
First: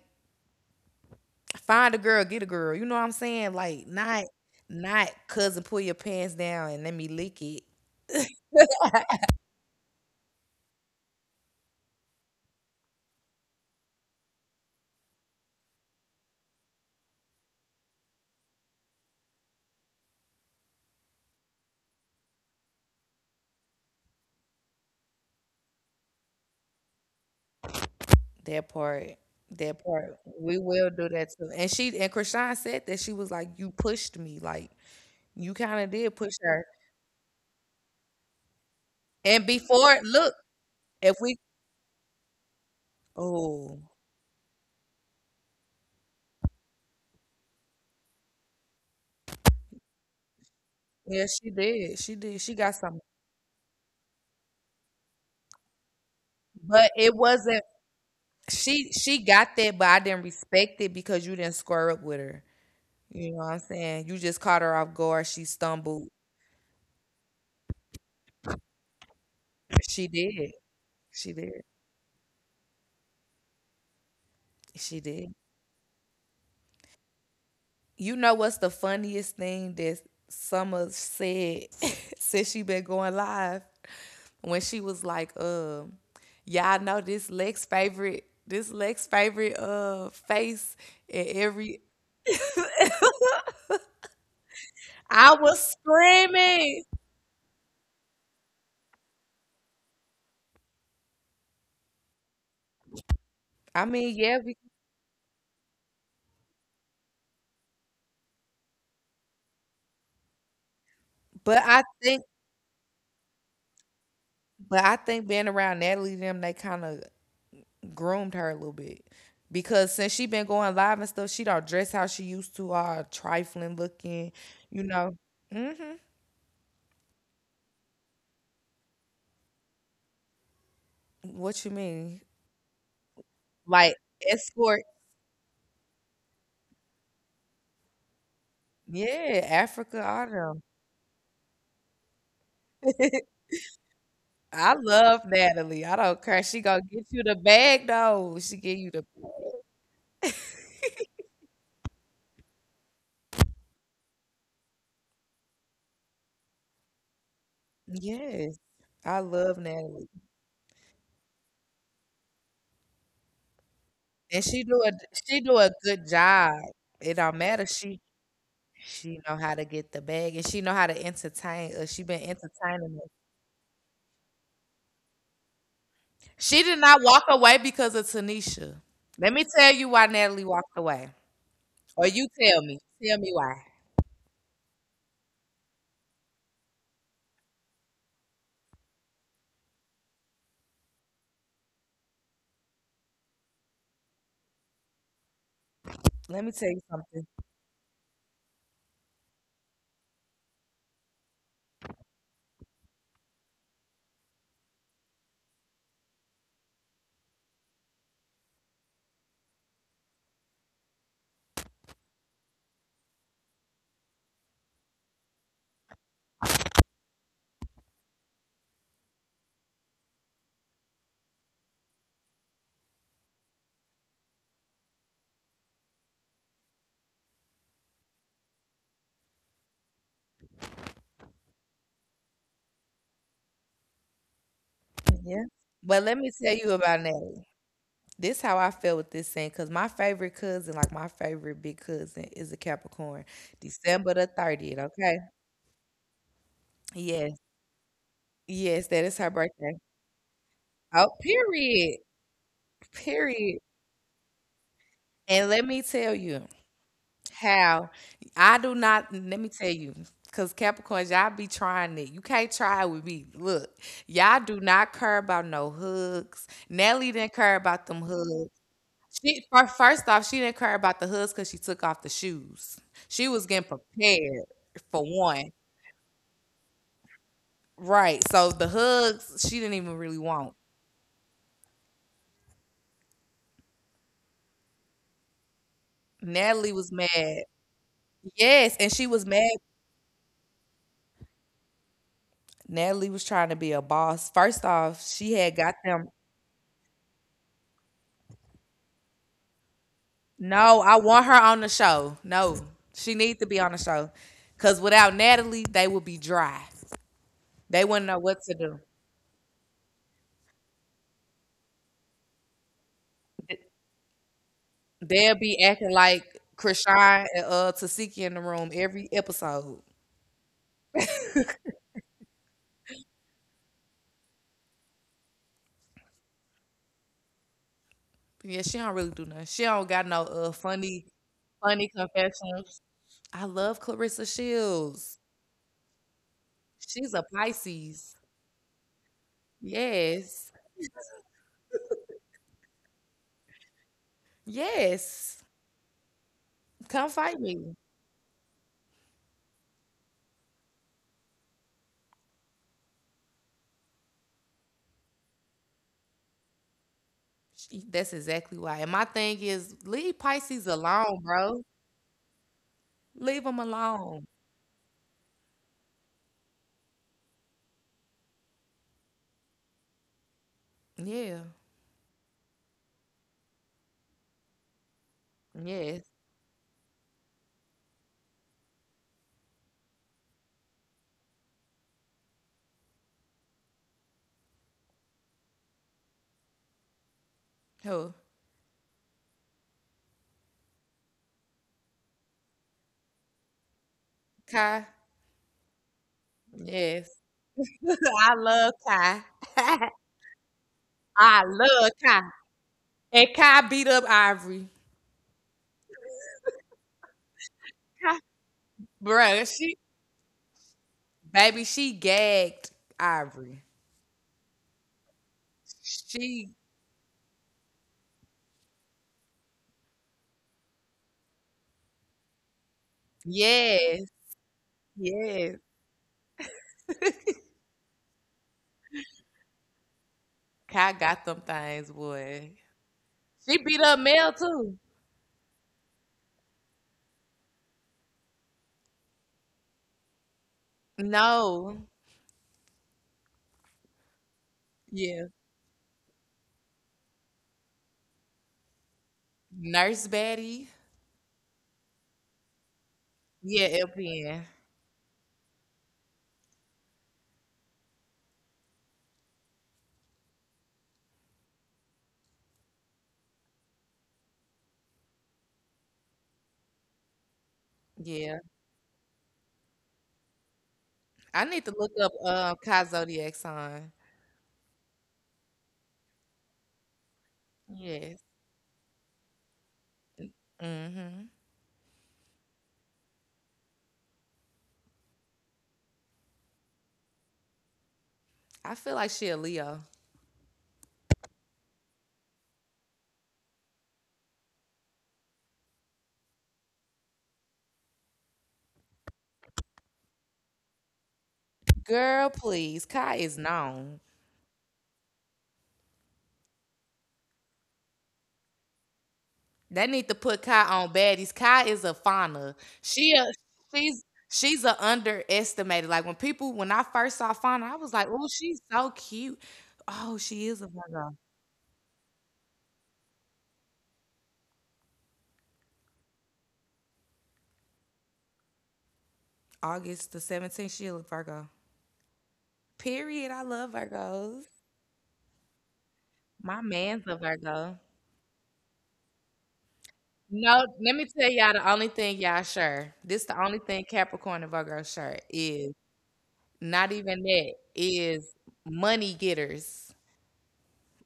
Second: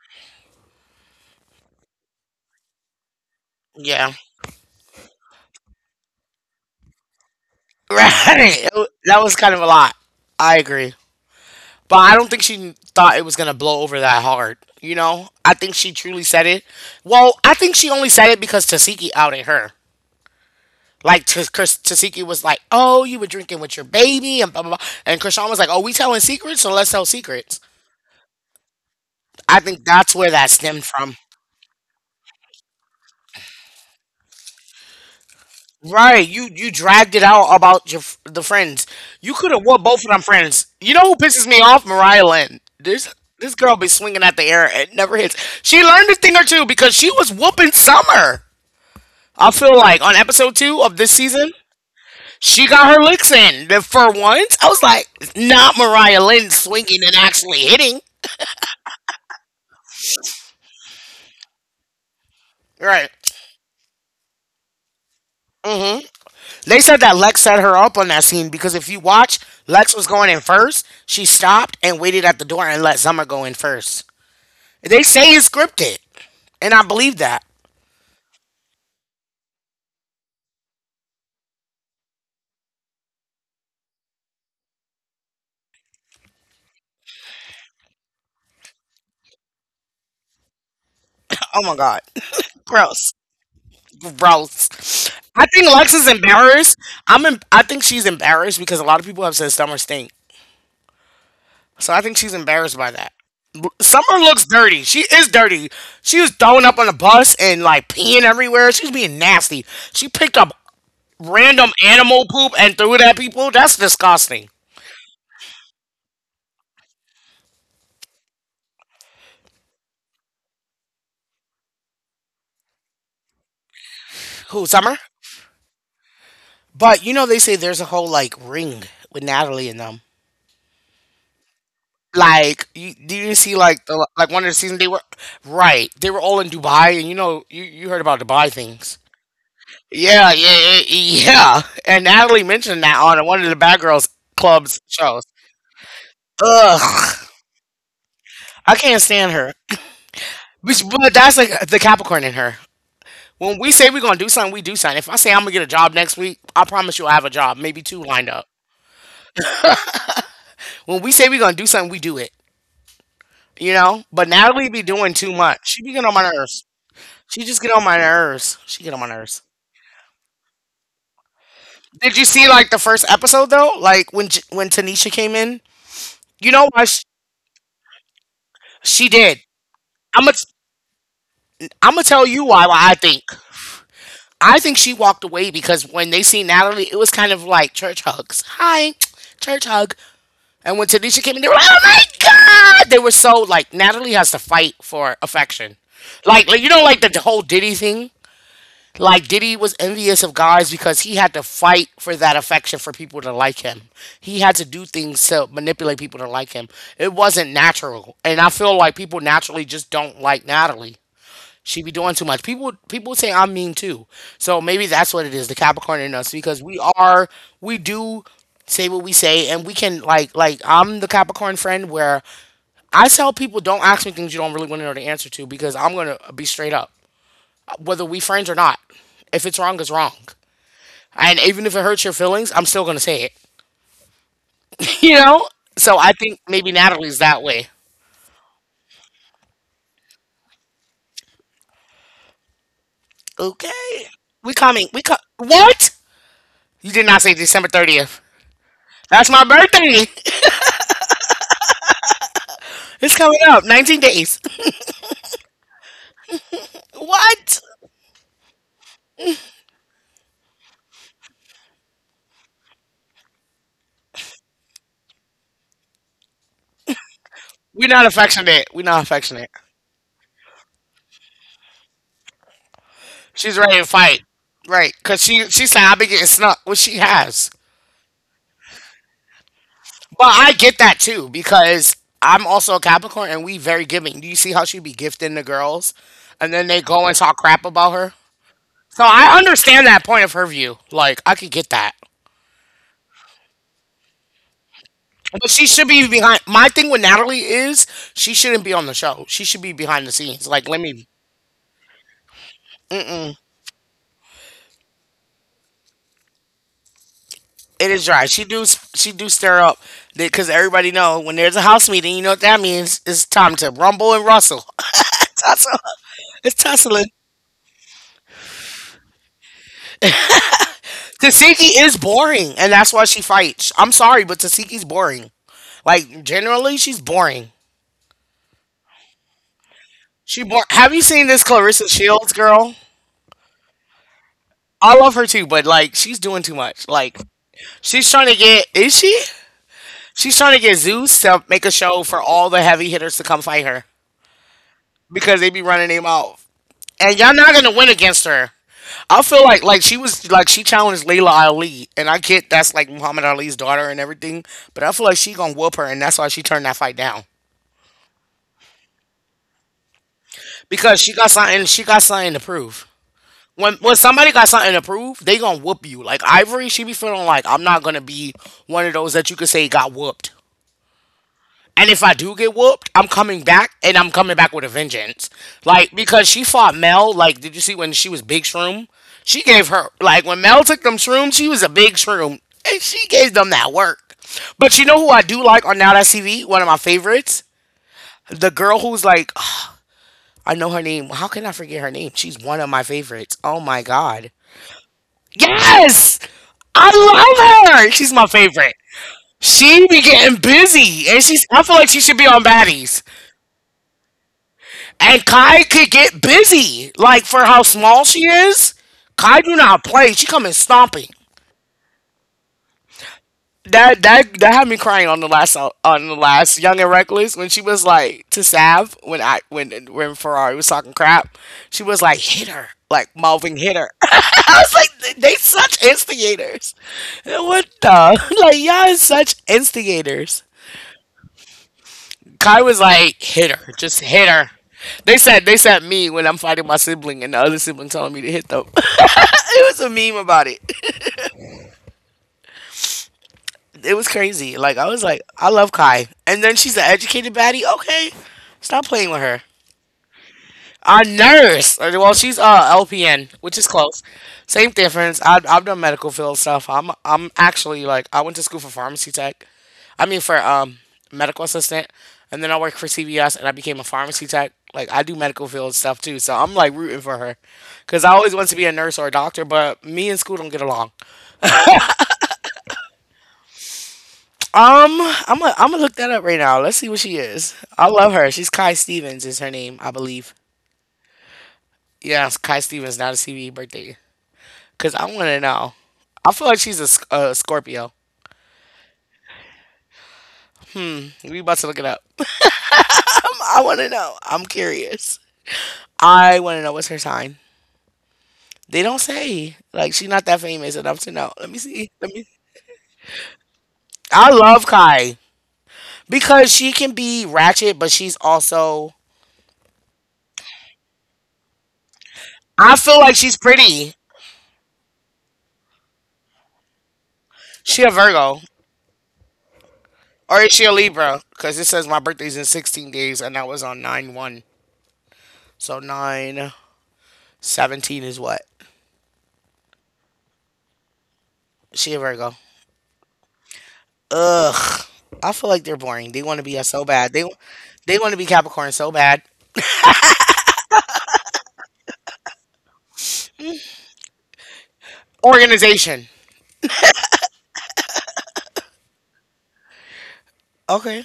find a girl, get a girl. You know what I'm saying? Like Yeah. [LAUGHS] not, not cousin, pull your pants down and let me lick it. Right. It wa- that was kind of a lot. I agree. But I don't think she thought it was going to blow over that hard. You know? I think she truly said it. Well, I think she only said it because Tasiki outed her. Like, T- Chris- Tasiki was like, oh, you were drinking with your baby, and blah, blah, blah. And Krishan was like, oh, we telling secrets, so let's tell secrets. That part, I that think that's part, where that we stemmed will do from. that too. And she and Krishan said that she was like, "You pushed me, like you kind of did Right, push you her." you dragged it out about your f- the friends. You And could have won before, both of them look, friends. You know if who we, pisses me off? Mariah Lynn. This this girl oh, be swinging at the air. It never hits. She learned a thing or two because she was whooping Summer. I feel like on episode two of this yeah, she season, did, she did, she she got got something, her licks in. Then for once, I was like, it's not Mariah Lynn but swinging and it actually wasn't. hitting. She she got that, but I didn't respect it because you didn't square up with her. Right. You know what I'm saying? You just caught her off guard. She Hmm. stumbled. They said that Lex set her up on that scene because if you watch, Lex was She going in did. first. She She did. stopped and waited at the door and let Summer go in first. She They say did. it's scripted, and I believe that. You know what's the funniest thing that Summer said [LAUGHS] since she been going live? When she was like, um, y'all know this Lex favorite, this Lex favorite uh face at Oh my every, God. [LAUGHS] Gross. Gross. I I was think Lex is embarrassed. screaming. I'm. Em- I think she's embarrassed because a lot of people have said Summer stink. So I think she's embarrassed by that. I mean, Summer yeah, looks we, dirty. She is dirty. She was throwing up on the bus and like peeing everywhere. She's being nasty. She picked up but random I think, animal poop and threw it at people. That's disgusting. but I think being around Natalie and them, they kind of groomed her a little bit because since she been going live and stuff, she don't dress how she used to, all trifling looking, Who, you Summer? know. Hmm. But you know they say there's a whole like ring with Natalie and them. What you mean? Like you, do you see like Like, the like one of the season escort. they were. Right. They were all in Dubai, and you know you, you heard about Dubai things. Yeah, Africa, all Yeah, yeah, them. yeah, yeah. And Natalie mentioned that on [LAUGHS] one of the Bad Girls I Club's love shows. Natalie. I don't care. She gonna Ugh. get you the bag though. She I give you can't the bag. stand her. But, but that's like the Capricorn in her. When we say we're gonna do something, we do something. If I say I'm gonna get a job next week, I promise you I have a job, maybe two lined up. Yes. I love Natalie. When we say we're gonna do something, we do it. You know? But And she Natalie be do a doing too she do much. a She be getting good on my job. nerves. It don't She just matter. get on my She nerves. She get on my she know nerves. how to get the bag and she know how to entertain us. She Did been you see like the entertaining first us. episode though? Like when J- when Tanisha came in, you She know did why she, not walk away because of Tanisha. she Let did. me tell you why I'm gonna Natalie walked away. I'm gonna Or tell you you tell why. me. Why I Tell think me why. I think she walked away because when they see Natalie, it was kind of like church hugs. Hi, church hug. And when Tanisha came in, they were like, oh my God, they were so like Natalie has to fight for affection. Let Like, me like you tell you know, like the, the something. whole Diddy thing. Like Diddy was envious of guys because he had to fight for that affection for people to like him. He had to do things to manipulate people to like him. It wasn't natural. And I feel like people naturally just don't like Natalie. She be doing too much. People people say I'm mean too. So maybe that's what it is, the Capricorn in us, because we are we do say what we say, and we can like like I'm the Capricorn friend where I tell people don't ask me things you don't really want to know the answer to because I'm gonna be straight up whether we friends or not. If it's wrong, it's wrong. And even if it hurts your feelings, I'm still gonna say it. [LAUGHS] You Yeah. know? So But I let me think tell you maybe about Natalie's Natalie. that way. This how I feel with this thing, because my favorite cousin, like my favorite big cousin, is a Capricorn. Okay. December the We thirtieth, coming. We okay? co- What? You did not say Yes. December thirtieth. Yes, that is her That's my birthday. birthday. [LAUGHS] Oh, period. It's coming Period. up. nineteen days. And let me tell you What? how I do not, let me tell you, because Capricorns, y'all be trying it. You can't try it with me. Look, y'all do not care about no hugs. Nelly didn't care about We're them not hugs. affectionate. We're not She affectionate. fir first off, she didn't care about the hoods because she took off the shoes. She was She's getting ready to fight. prepared Right. for Cause she one. she said I've been getting snuck, which she has. Right, so the hoods, she didn't even really Well, want. I get that too because I'm also a Capricorn, and we very giving. Do you see how she be gifting the girls and then Natalie they was go and talk mad. crap about her? Yes, and So she was I mad. understand that point of her view. Like I could get that. Natalie was trying to be a boss. First off, she But had she got should be them. behind. My thing with Natalie is she shouldn't be on the show. She should be behind the scenes. Like let No, I me. want her on the show. No, she needs to be on the show. Cause without Natalie, they would be dry. They It is wouldn't know dry. what She to do do. she do stir up because everybody know when there's a house meeting, you know what that means? It's time to rumble and rustle. They'll [LAUGHS] be Tussle. acting like It's tussling. Krishan and uh Tasiki in the room every episode. Tasiki is boring, and that's why she fights. I'm sorry, but Tasiki's boring. Like generally, she's boring. Yeah, she don't really do nothing. She don't got no She uh bor- Have you funny, seen this funny Clarissa Shields girl? confessions. I love Clarissa I love Shields. her too, but like she's doing too much. She's Like a she's Pisces. trying to get, is she? She's Yes. trying to get Zeus to make a show for all the heavy hitters to come fight her Yes. because they be running him off, Come and y'all fight not gonna me. win against her. I feel like like she was like she challenged Layla Ali, and I get that's like Muhammad Ali's daughter and everything, but I feel like she gonna whoop her, and that's why she turned that fight down. She- That's exactly why. And my thing is leave Pisces Because she alone, got bro. something she got something to prove, Leave them when when alone. somebody got something to prove, they gonna whoop you. Like Ivory, she be feeling like I'm not gonna be one of those that you could say got whooped, Yeah. and if I do get whooped, I'm coming back, and I'm coming back with a vengeance, like Yes. because she fought Mel. Like did you see when she was big shroom? She gave her, like when Mel took them shrooms, she was a big shroom, and she gave them that work. But you know who I do like on now? That's TV, one of my favorites. Who? The girl who's like, I know her name. How can I forget her name? She's one of my favorites. Oh my God. Kai? Yes! Yes. I love her. She's [LAUGHS] my I love favorite. Kai. She [LAUGHS] be getting busy, and I she's. I feel love like she should Kai. be on baddies. And Kai beat up Ivory. And Kai could get busy, like for how small Kai. she is. Kai Bruh, do she, not play. She coming stomping. baby, she gagged Ivory. That that that had me crying on the last song- on the She last Young and Reckless when she was like to Sav when I when when Ferrari was talking crap, she was like hit her like Malvin hit her. [LAUGHS] yes, I was like they yes. such instigators. What the [LAUGHS] like y'all is such instigators. Kai got them things, boy. Kai was like hit She her, beat up just hit Mel her. too. They said they said me when I'm fighting my sibling and the other sibling telling me to hit them. [LAUGHS] It was a meme about it. No. It was crazy. Like I was like, Yeah. I love Kai, and then she's an educated baddie. Okay, stop playing with her. Nurse Betty. A nurse. uh, Well, she's uh L P N, which Yeah, is close. L P N. Same difference. I've I've done medical field stuff. I'm I'm actually like I went to school for pharmacy tech. I mean for um medical assistant, and then I worked for C V S, and I became a pharmacy tech. Like I do medical field stuff too, so I'm like rooting for her, cause I always Yeah. wanted to be a nurse or a doctor, but me and school don't get along. I need to look up uh Kai Zodiac sign. Um, I'm gonna I'm gonna look that up right now. Let's see what she is. I love Yes. her. She's Kai Stevens is her name, I believe. Mm-hmm. Yeah, it's Kai Stevens, not a C B E birthday. Cause I want to know. I feel like she's a, Sc- a Scorpio. I feel like she a Leo. We about to look it up. [LAUGHS] I want to know. I'm curious. I want to know what's her sign. They don't say. Like she's not that famous enough to know. Let me see. Let me. Girl, please. Kai is known. I love Kai because she can be ratchet, but she's also. They need to put Kai on baddies. Kai is a fauna. I feel She like a, she's pretty. she's she's a underestimated. Like when people, when I first saw Fauna, I She a was like, oh, Virgo. she's so cute. Oh, Or she is is she a a Virgo. Libra? Because it says my birthday's in sixteen days, and that was on nine one. So nine seventeen is what? August the seventeenth, she a Virgo. She a Virgo. Period. I love Virgos. Ugh. I feel like they're boring. They want to be My us so man's bad. a They Virgo. they want to be Capricorn so bad. No, let me tell y'all the only thing y'all sure. This the only thing Capricorn and Virgo sure is Organization. not even that is money getters. Okay.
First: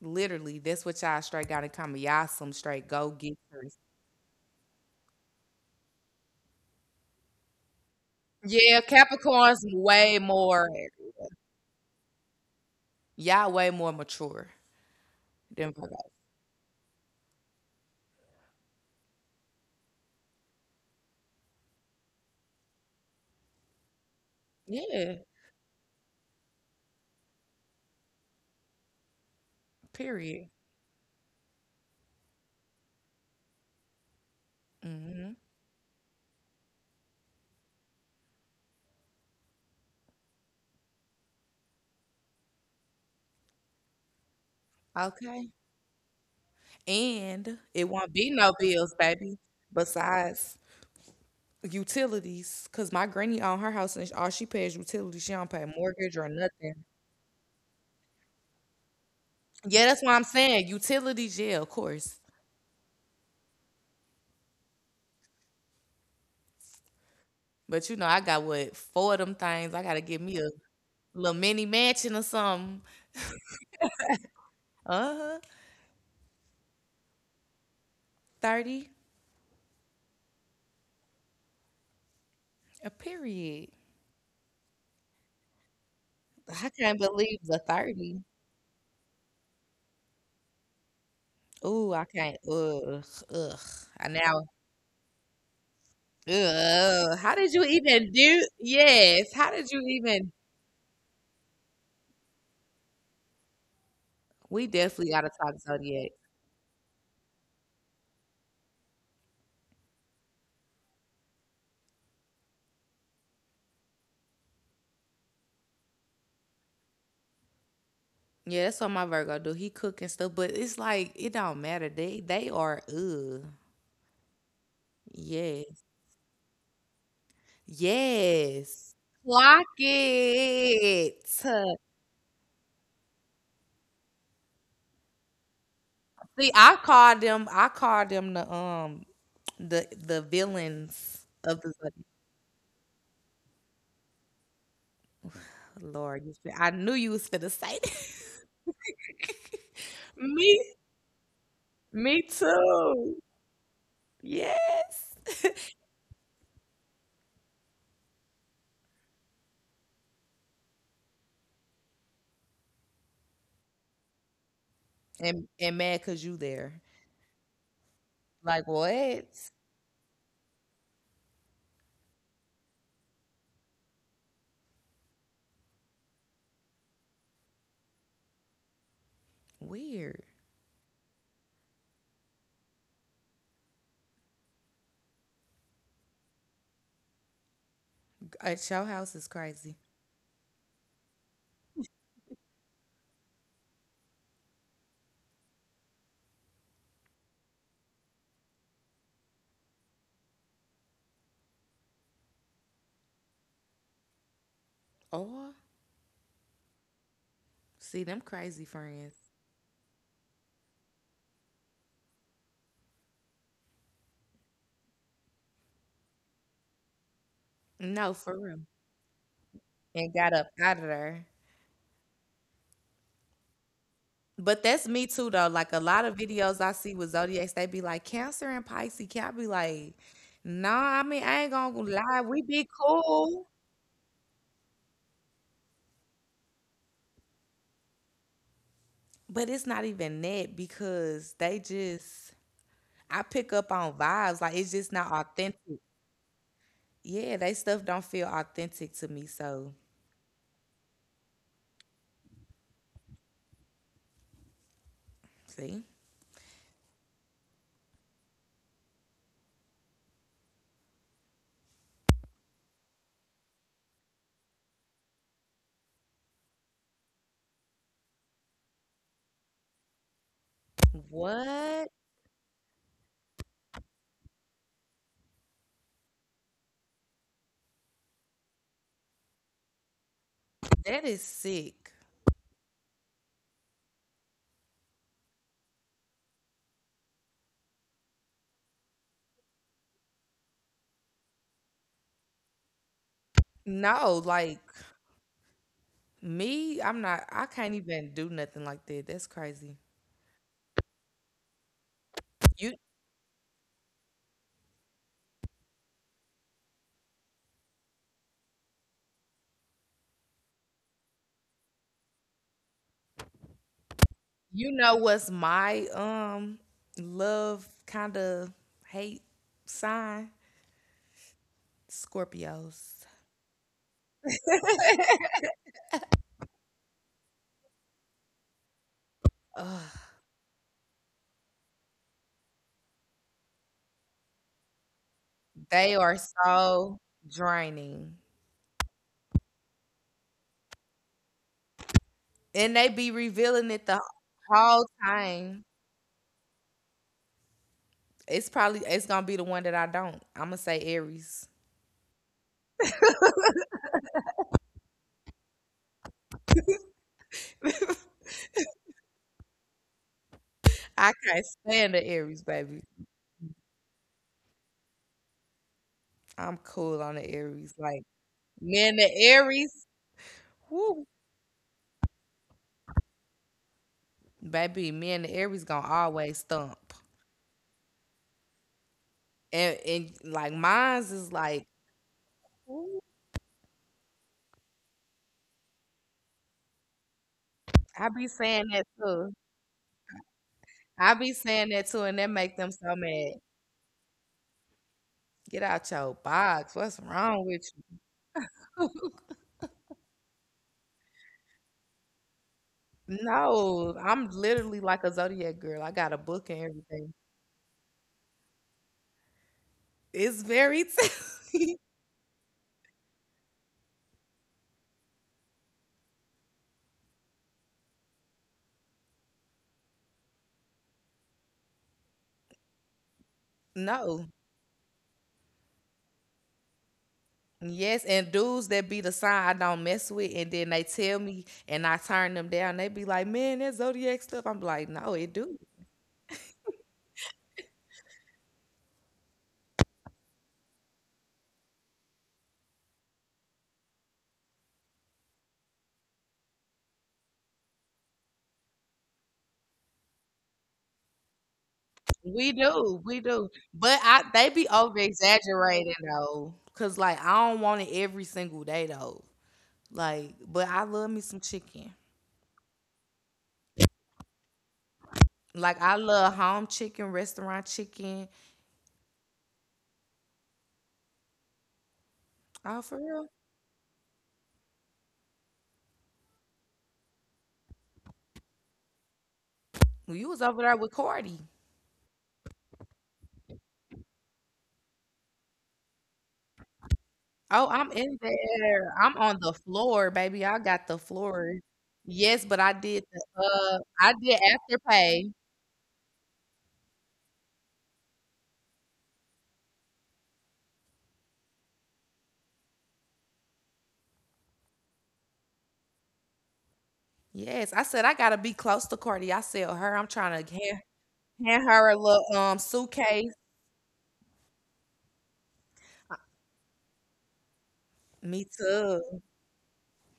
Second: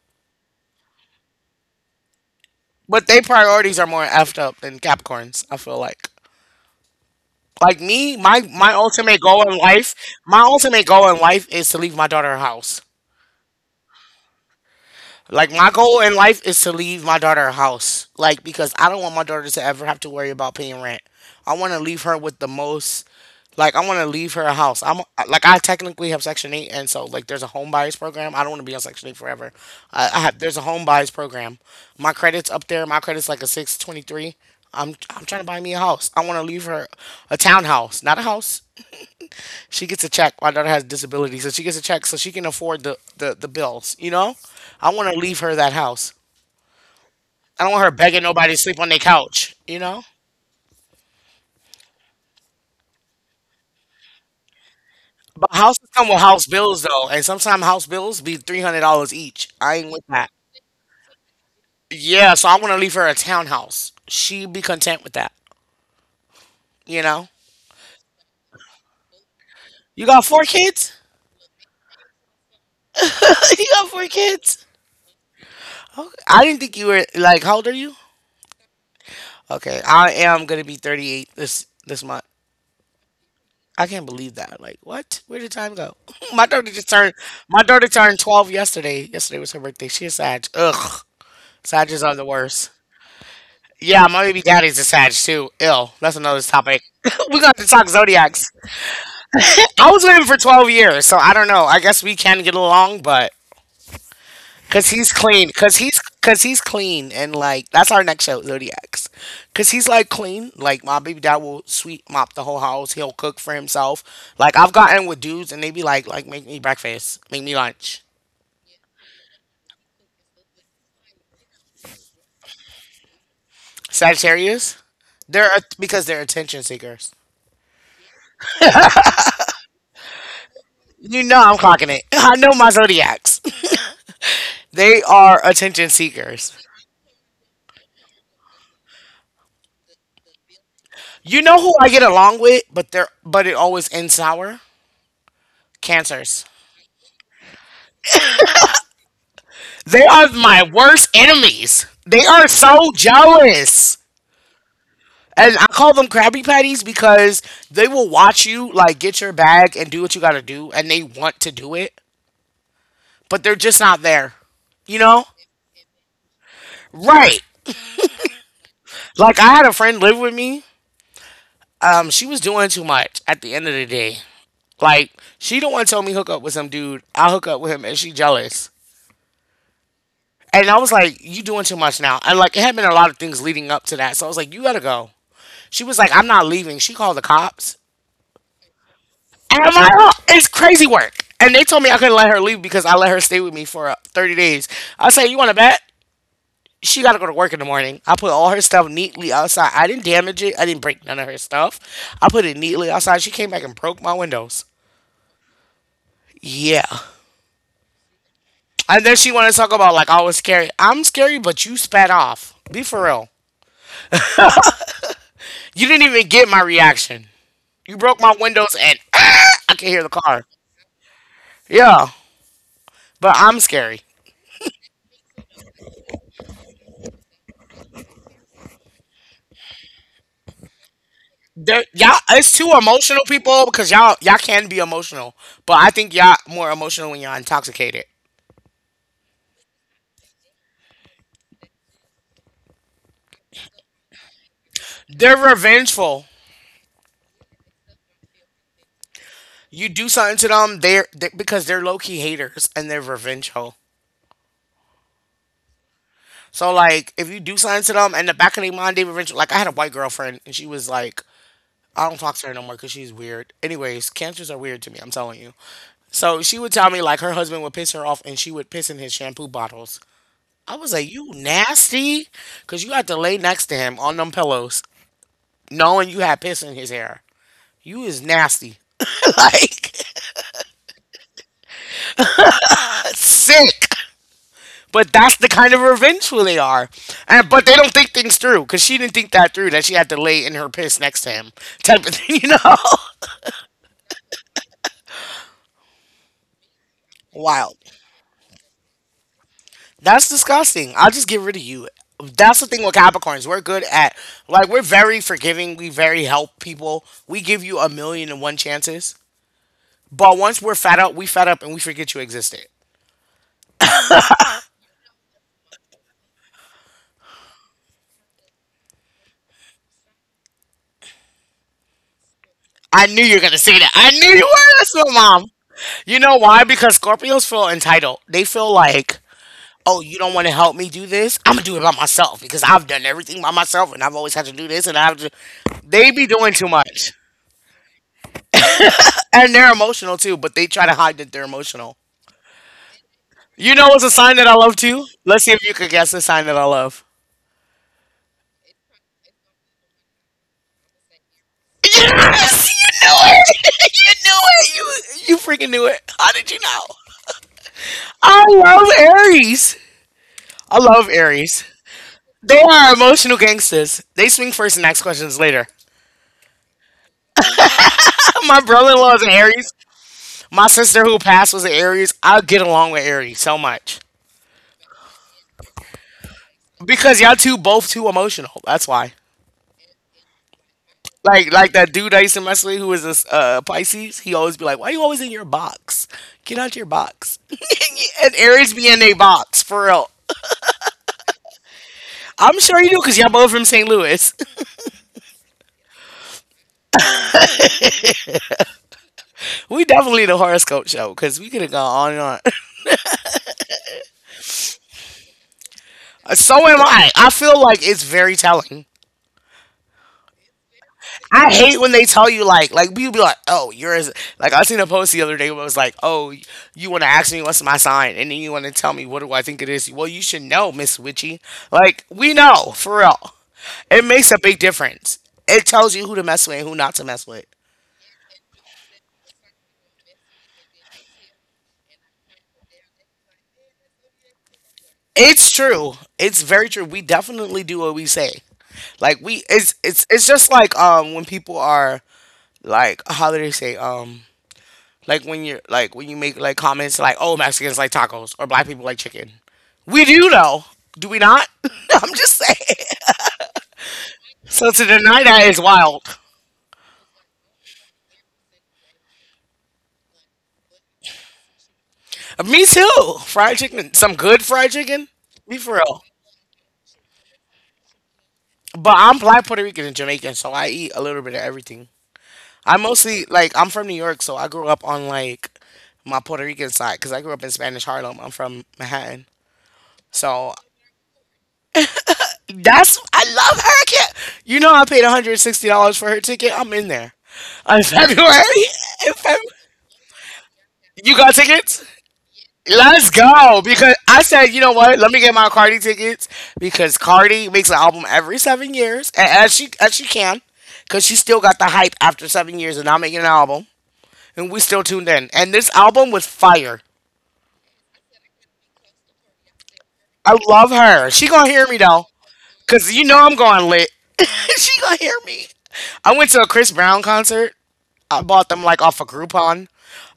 Literally, that's what y'all straight got in common. Y'all some straight But go their getters. priorities are more effed up than Capricorns, I feel like. Like me, my my Yeah, ultimate goal in Capricorns life, way my more. ultimate goal in life is to leave my daughter a house. Y'all way more mature Like my than goal Virgo. in life is to leave my daughter a house. Like because I don't want my daughter to ever have to worry about paying rent. I want to leave her with the most, like I want to leave her a house. I'm Yeah, like I technically have Section Eight, and so like there's a home buyers program. I don't want to be on Section Eight forever. I, I have, period. there's a home buyers program. My credit's up there. My credit's like a six twenty three. I'm I'm Hmm. trying to buy me a house. I want to leave her a townhouse, not a house. She gets a check. My daughter has disabilities, so she gets a check so she can afford the, the, the, bills, you know? I want to leave Okay. her that house. And I don't want it her won't begging be no nobody to sleep on bills, their baby. couch, you know? Besides utilities, cause my granny on her house and all she pays utilities. She don't But pay houses come mortgage with or house nothing. bills, though, and sometimes house bills be three hundred dollars each. I Yeah, ain't that's with what I'm that. saying. Utilities, yeah, of course. Yeah, so I want to leave her a townhouse. She'd be content with that, you know? But you know, I got what four of them things. I gotta You give got me four a kids? little mini mansion or something. [LAUGHS] You got four kids? Uh-huh. Okay. I didn't think you were, like, how old are you? thirty. Okay, I am gonna be thirty-eight this this month. A period. I can't believe that. Like, what? Where did time go? [LAUGHS] My I daughter just can't turned. believe the My daughter turned thirty. twelve yesterday. Yesterday was her birthday. She a Sag. Ugh, Ooh, I Sages are the can't. worst. Ugh. Ugh. Yeah, I my baby now daddy's a Sag too. Ill. That's another topic. ugh. [LAUGHS] How We did got you to talk even zodiacs. do yes. How did you I was with him even, for twelve years, so I don't know. I guess we can get along, but we Cause definitely he's gotta clean. talk Cause he's zodiac. cause he's clean, and like that's our next show, Zodiacs. Cause he's like clean. Like my baby dad will sweep mop the whole house. He'll cook for himself. Like I've gotten with dudes and they be like, like make me breakfast, make me lunch. Yeah, that's what my Virgo do. He cook and stuff, but it's like it don't matter. They they are ugh. Sagittarius, they're Yes. because they're attention seekers. Yes. Clock it. You know I'm clocking it. [LAUGHS] I know my Zodiacs. [LAUGHS] They are attention See, seekers. I called them, I called them the um the the villains You of know the who I Zod- get along with, but they're but it always ends sour. Lord. You Cancers. fin- I knew you was gonna say that. They are [LAUGHS] my Me, worst enemies. me They are so too. jealous. Yes. And I call them Krabby Patties because they will watch you, like, get your bag and do what you gotta do, and they want to do it, but they're just not there. You know? And and mad cause you there. Right. Like Like, I what? had a friend live with me. Um, she was doing too much at the end of the day. Like, she the one told me hook up with some dude. I hook up with him, and she jealous. Weird. And I was like, you doing too much now. And, like, it had been a lot of things leading up to that. So I was like, you gotta go. She was like, I'm not leaving. She called the cops. At your house is And crazy. my ho- it's crazy work. And they told me I couldn't let her leave because I let her stay with me for uh, thirty days. I say, you want to bet? She got to go to work in the morning. I put all her stuff neatly outside. I didn't damage it. I didn't break none of her stuff. I put it neatly outside. She came back and broke my windows. Or Yeah. see them crazy And friends. then she wanted to talk about like I was scary. I'm scary, but you spat off. Be for real. You didn't even get my reaction. You No, broke for my real. windows and ah, I can hear And the got car. up out of there. Yeah. But I'm scary. But that's me too though. Like a lot of videos I see with Zodiacs, they be like Cancer and Pisces. Can I be like, no, nah, I mean I ain't gonna There, lie. y'all, We it's be two emotional cool. people because y'all y'all can be emotional, but I think y'all more emotional when y'all intoxicated. But it's not even that because they just I pick up on vibes. Like it's just not They're authentic. revengeful. Yeah, they stuff don't feel authentic to me. So You do something to them, they're, they because they're low key haters and they're revengeful. see? So like, if you do something to them, and the back of their mind, they revengeful. Like I had a white girlfriend, and she was like, I don't talk to her no more because she's weird. Anyways, cancers are weird to me. I'm telling you. So she would tell me like her husband would piss her off, and she would piss in his shampoo bottles. I was like, you What? nasty, because you had to lay next to him on them pillows, knowing you had piss in his hair. You is nasty. [LAUGHS] Like That is sick. sick. But that's the kind of revengeful they are. And but they don't think things through because she didn't think that through that she had to lay in her piss next to him. [LAUGHS] Type of thing, [LAUGHS] you know? No, like me, I'm not I Wild. can't even do nothing like that. That's crazy. That's disgusting. I'll just get rid of you. That's the You thing with Capricorns. We're good at like we're very forgiving. We very help people. We give you a million and one chances. But once we're fed up, we fed up and we forget you existed. you know what's my um love kind of hate sign? Scorpios. I knew you were gonna say that. I knew you were. That's my mom. You know why? Because Scorpios feel entitled. They feel like, oh, Ugh, you don't want to help me do this? I'm going to do it by myself because I've done everything by myself and I've always had to do this and I have to. they They are be doing too so much. draining. And they're emotional too, but they try to hide that they're emotional. And they be revealing You it know what's the a sign that I love whole too? Let's see if time. you could guess the sign that I love. It's probably it's gonna be the one that I don't. I'ma say Aries. Yes! You knew it! [LAUGHS] You knew it! You, you freaking knew it. How did you know? I love Aries. I love I can't Aries. stand the Aries, They baby. are emotional gangsters. They swing first and ask questions later. I'm cool on the Aries. Like [LAUGHS] My me and the brother-in-law is an Aries. Aries, My sister woo, who passed was an Aries. I get along with Aries so much baby. Me and the Aries gonna always stump. because y'all two both too emotional. That's why. And and like mine's is Like like, like that dude I used to mess with who was ooh, this uh, Pisces. He always be like, "Why you always in your box? Get out your box." [LAUGHS] I be And saying Aries be that in a too. box for real. I be saying that too, and that I'm make them sure you so do because y'all mad. both from Saint Louis. [LAUGHS] Get out your box. What's wrong with you? We definitely the horoscope show because we could have gone on and on. [LAUGHS] No, I'm literally like a zodiac girl. I got a book So and am I. everything. I feel like it's very telling. It's very I telling. hate when they tell you like like people be like, oh, you're as like I seen a post the other day where it was like, oh, you want to ask me what's my sign, and then you want to tell me what do I think it is. Well, you should know, Miss Witchy. Like we know for real, [LAUGHS] it No. makes a big difference. It tells you who to mess with and who not to mess with. Yes, and dudes that be the sign I don't mess with, and then they tell me, and I turn them down. They be like, "Man, that zodiac stuff." I'm like, "No, it It's do. true. It's very true. We definitely do what we say. Like we, it's it's it's just like um when people are like how do they say um like when you're like when you make like comments like, "Oh, Mexicans like tacos" or "Black people like chicken." We do know, do we not? [LAUGHS] I'm just We saying. do, we do." But I, they be So to over deny that is exaggerating wild. though, cause like I don't want it every single day though. Like, but I love me some chicken. Me too. Fried chicken, some good fried chicken. Be for Like I real. love home chicken, restaurant chicken. But I'm black Puerto Rican and Jamaican, so I eat a little bit of everything. I Oh, for real? mostly like I'm from New York, so I grew up on like my Puerto Rican side because I grew up in Spanish Harlem. I'm from Manhattan, Well, you was so over there with Cardi. that's I love her. I can't- You know, I paid one hundred sixty dollars for her ticket. I'm in there. Oh, I'm in February? there. I'm In on Feb- the floor, baby. I got the you got floor. tickets? Yes, but I did Let's the, go. uh, Because I I did said, you know after what? Let me pay. get my Cardi tickets because Cardi makes an album every seven years, and as she as she can, because she still got the hype after seven years and not making an album, and we still tuned in. And this album was fire. Yes, I said I gotta be close to Cardi. I said her, I'm I trying to love hand, her. She gonna hand hear me her a though. little um Cause you know suitcase. I'm going lit. [LAUGHS] She gonna hear me. I went to a Chris Brown concert. I Me bought them like off a of too. Groupon.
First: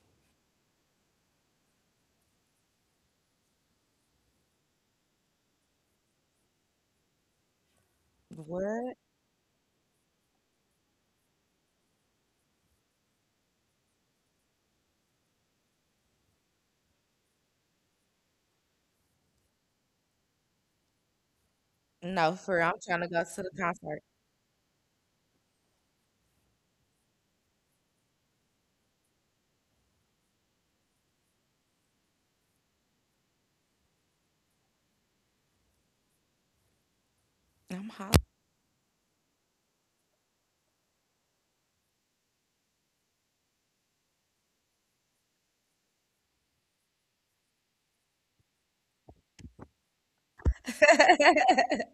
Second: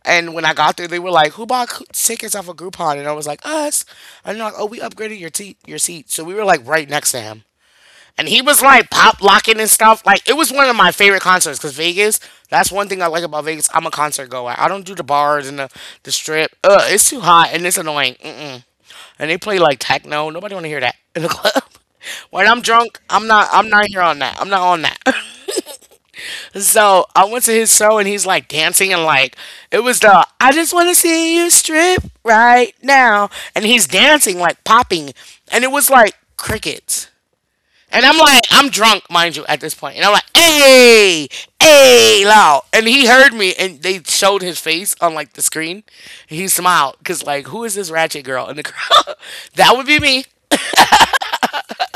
And when I got there, they were like, "Who bought cou- tickets off of Groupon?" And I was like, "Us." And they're like, "Oh, we upgraded your te- your seat." So we were like right next to him and he was like What? pop locking and stuff. Like it was one of my favorite concerts because Vegas. That's one thing I like about Vegas. I'm a concert goer. I don't do the bars and the, the strip. Ugh, it's too hot and it's annoying. Mm-mm. And they play like techno. Nobody want to hear that in the [LAUGHS] club. No, When for I'm real, I'm drunk, trying to go I'm to not. the I'm not here concert. on that. I'm not on that. [LAUGHS] So I went to his show and he's like dancing and like it was the I just want to see you strip right now and he's dancing like popping and it was like crickets. I'm And hot. I'm like, I'm drunk, mind you, at this point. And I'm like, hey, hey, loud. And he heard me, and they showed his face on like the screen. And he smiled because like, who is this ratchet girl in the crowd? [LAUGHS] That would be me. [LAUGHS]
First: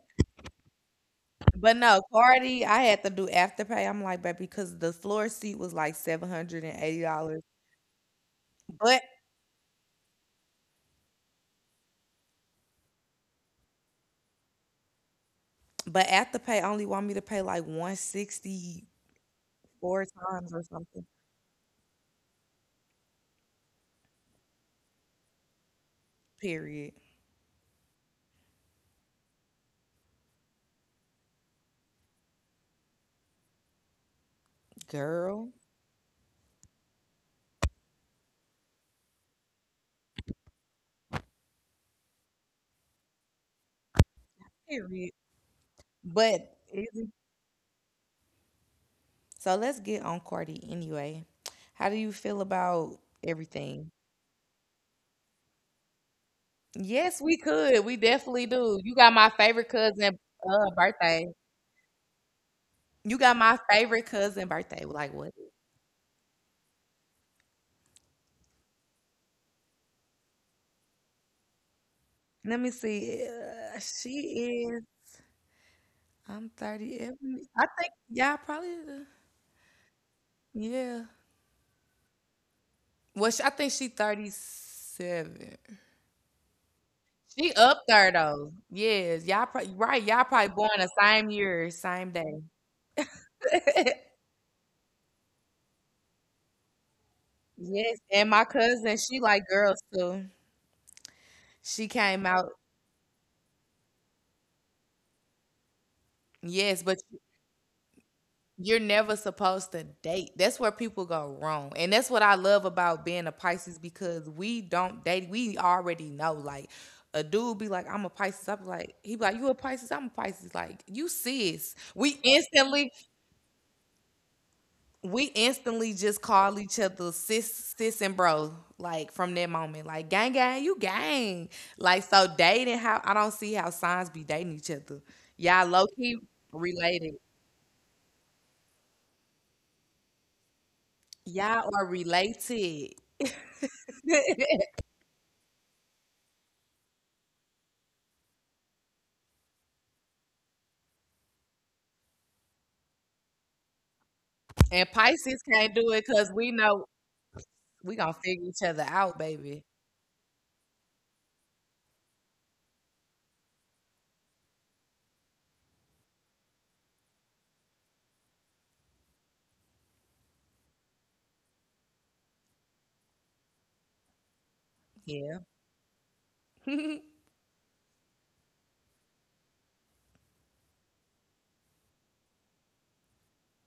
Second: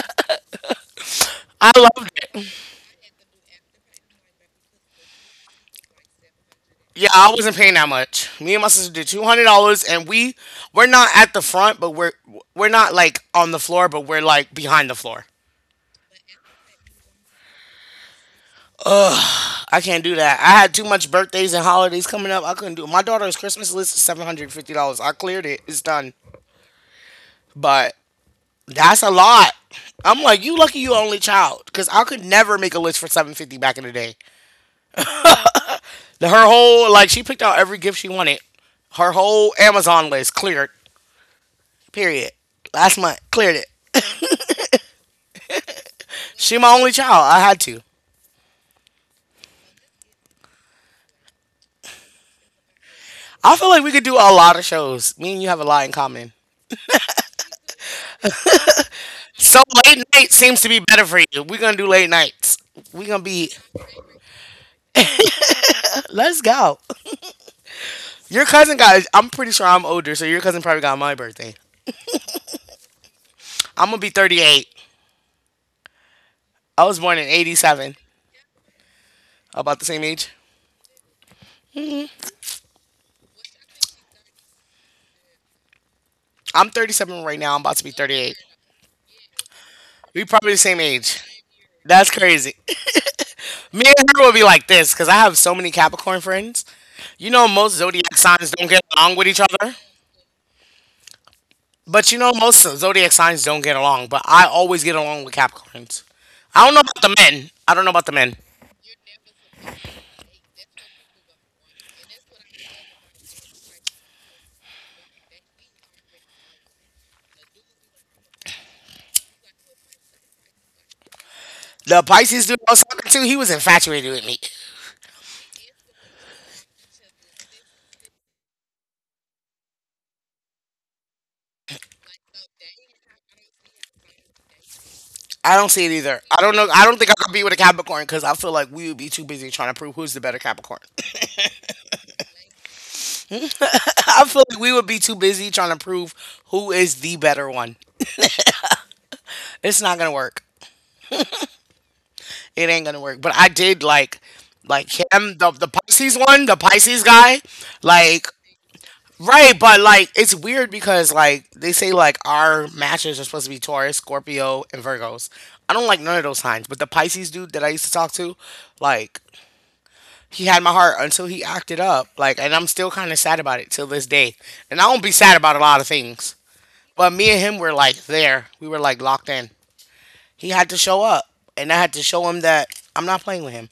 I But no, loved it. Cardi, I had to do Afterpay. I'm like, baby, because the floor seat was like seven hundred and eighty Yeah, I dollars. wasn't paying that much. Me and my sister But did two hundred dollars, and we we're not at the front, but we're we're not like on the floor, but we're like behind the floor. but Afterpay only want me to pay like one sixty I can't four do that. times I or had too something. much birthdays and holidays coming up. I couldn't do it. My daughter's Christmas list is seven hundred fifty dollars. I cleared it. It's done. Period. But that's a lot. I'm like, you lucky you only child, because I could never make a list for seven fifty back in the day. Girl. The, her whole like she picked out every gift she wanted. Her whole Amazon list cleared. Period. Last month cleared it. Period. But She my only Izzy, child. I had to. so let's get on Cardi anyway. How do you feel about I feel like everything? we could do a lot of shows. Me and you have a lot in common. Yes, we could. We definitely do. You got my So favorite late cousin night seems uh, to be better for birthday. you. We're gonna do late nights. We're You gonna got be. my favorite cousin birthday. Like what? Let's go. Your cousin got. I'm pretty sure I'm older, so your cousin probably got my birthday. Let me see. Uh, I'm gonna be she thirty-eight. is. I'm I thirty. was born in Every— I think. eighty-seven. Yeah, probably. Uh, About the same age? yeah. Well, she, I think she thirty-seven. I'm thirty-seven right She now. I'm about to up be there thirty-eight. though. Yes, y'all probably right. Y'all We probably probably the born same the age. same year, That's same day. crazy. [LAUGHS] [LAUGHS] Me and her will be like this because I have so many Capricorn friends. You know, most Yes, zodiac and my signs don't get cousin, along she with each like other. girls too. She But you came know, out. most zodiac signs don't get along. But I always get along with Capricorns. I don't know Yes, about but the men. I don't know about the men. you're never supposed to date. That's where people go wrong, and that's what I love about being a Pisces because we don't date. We already know. Like a dude be like, "I'm a Pisces." I'm like, he be like, "You a Pisces?" I'm a Pisces. Like you sis. The We Pisces dude I was instantly talking to, he was infatuated with me. we instantly just call each other sis, sis and bro. Like from that moment, like gang, gang, you gang. Like so dating, how I don't see how signs be dating each other. I don't Y'all see low it either. key I don't know. I don't think I related. could be with a Capricorn because I feel like we would be too busy trying to prove who's the better Capricorn. Y'all are related. [LAUGHS] I feel like [LAUGHS] we would be too busy trying to prove who is the better one. It's not gonna work. It ain't gonna work. But I did like like And him, Pisces the the can't do it Pisces because one, the we know Pisces guy. we gonna Like figure each other out, right, baby. but like it's weird because like they say like our matches are supposed to be Taurus, Scorpio, and Virgos. I don't like none of those signs, but the Pisces dude that I used to talk to, like he had my heart until he acted up. Like and I'm still kinda sad about it till this day. And I won't be sad Yeah. about a lot of things. But [LAUGHS] me and him were like there. We were like locked in. He had to show up, and I had to show him that I'm not playing with him.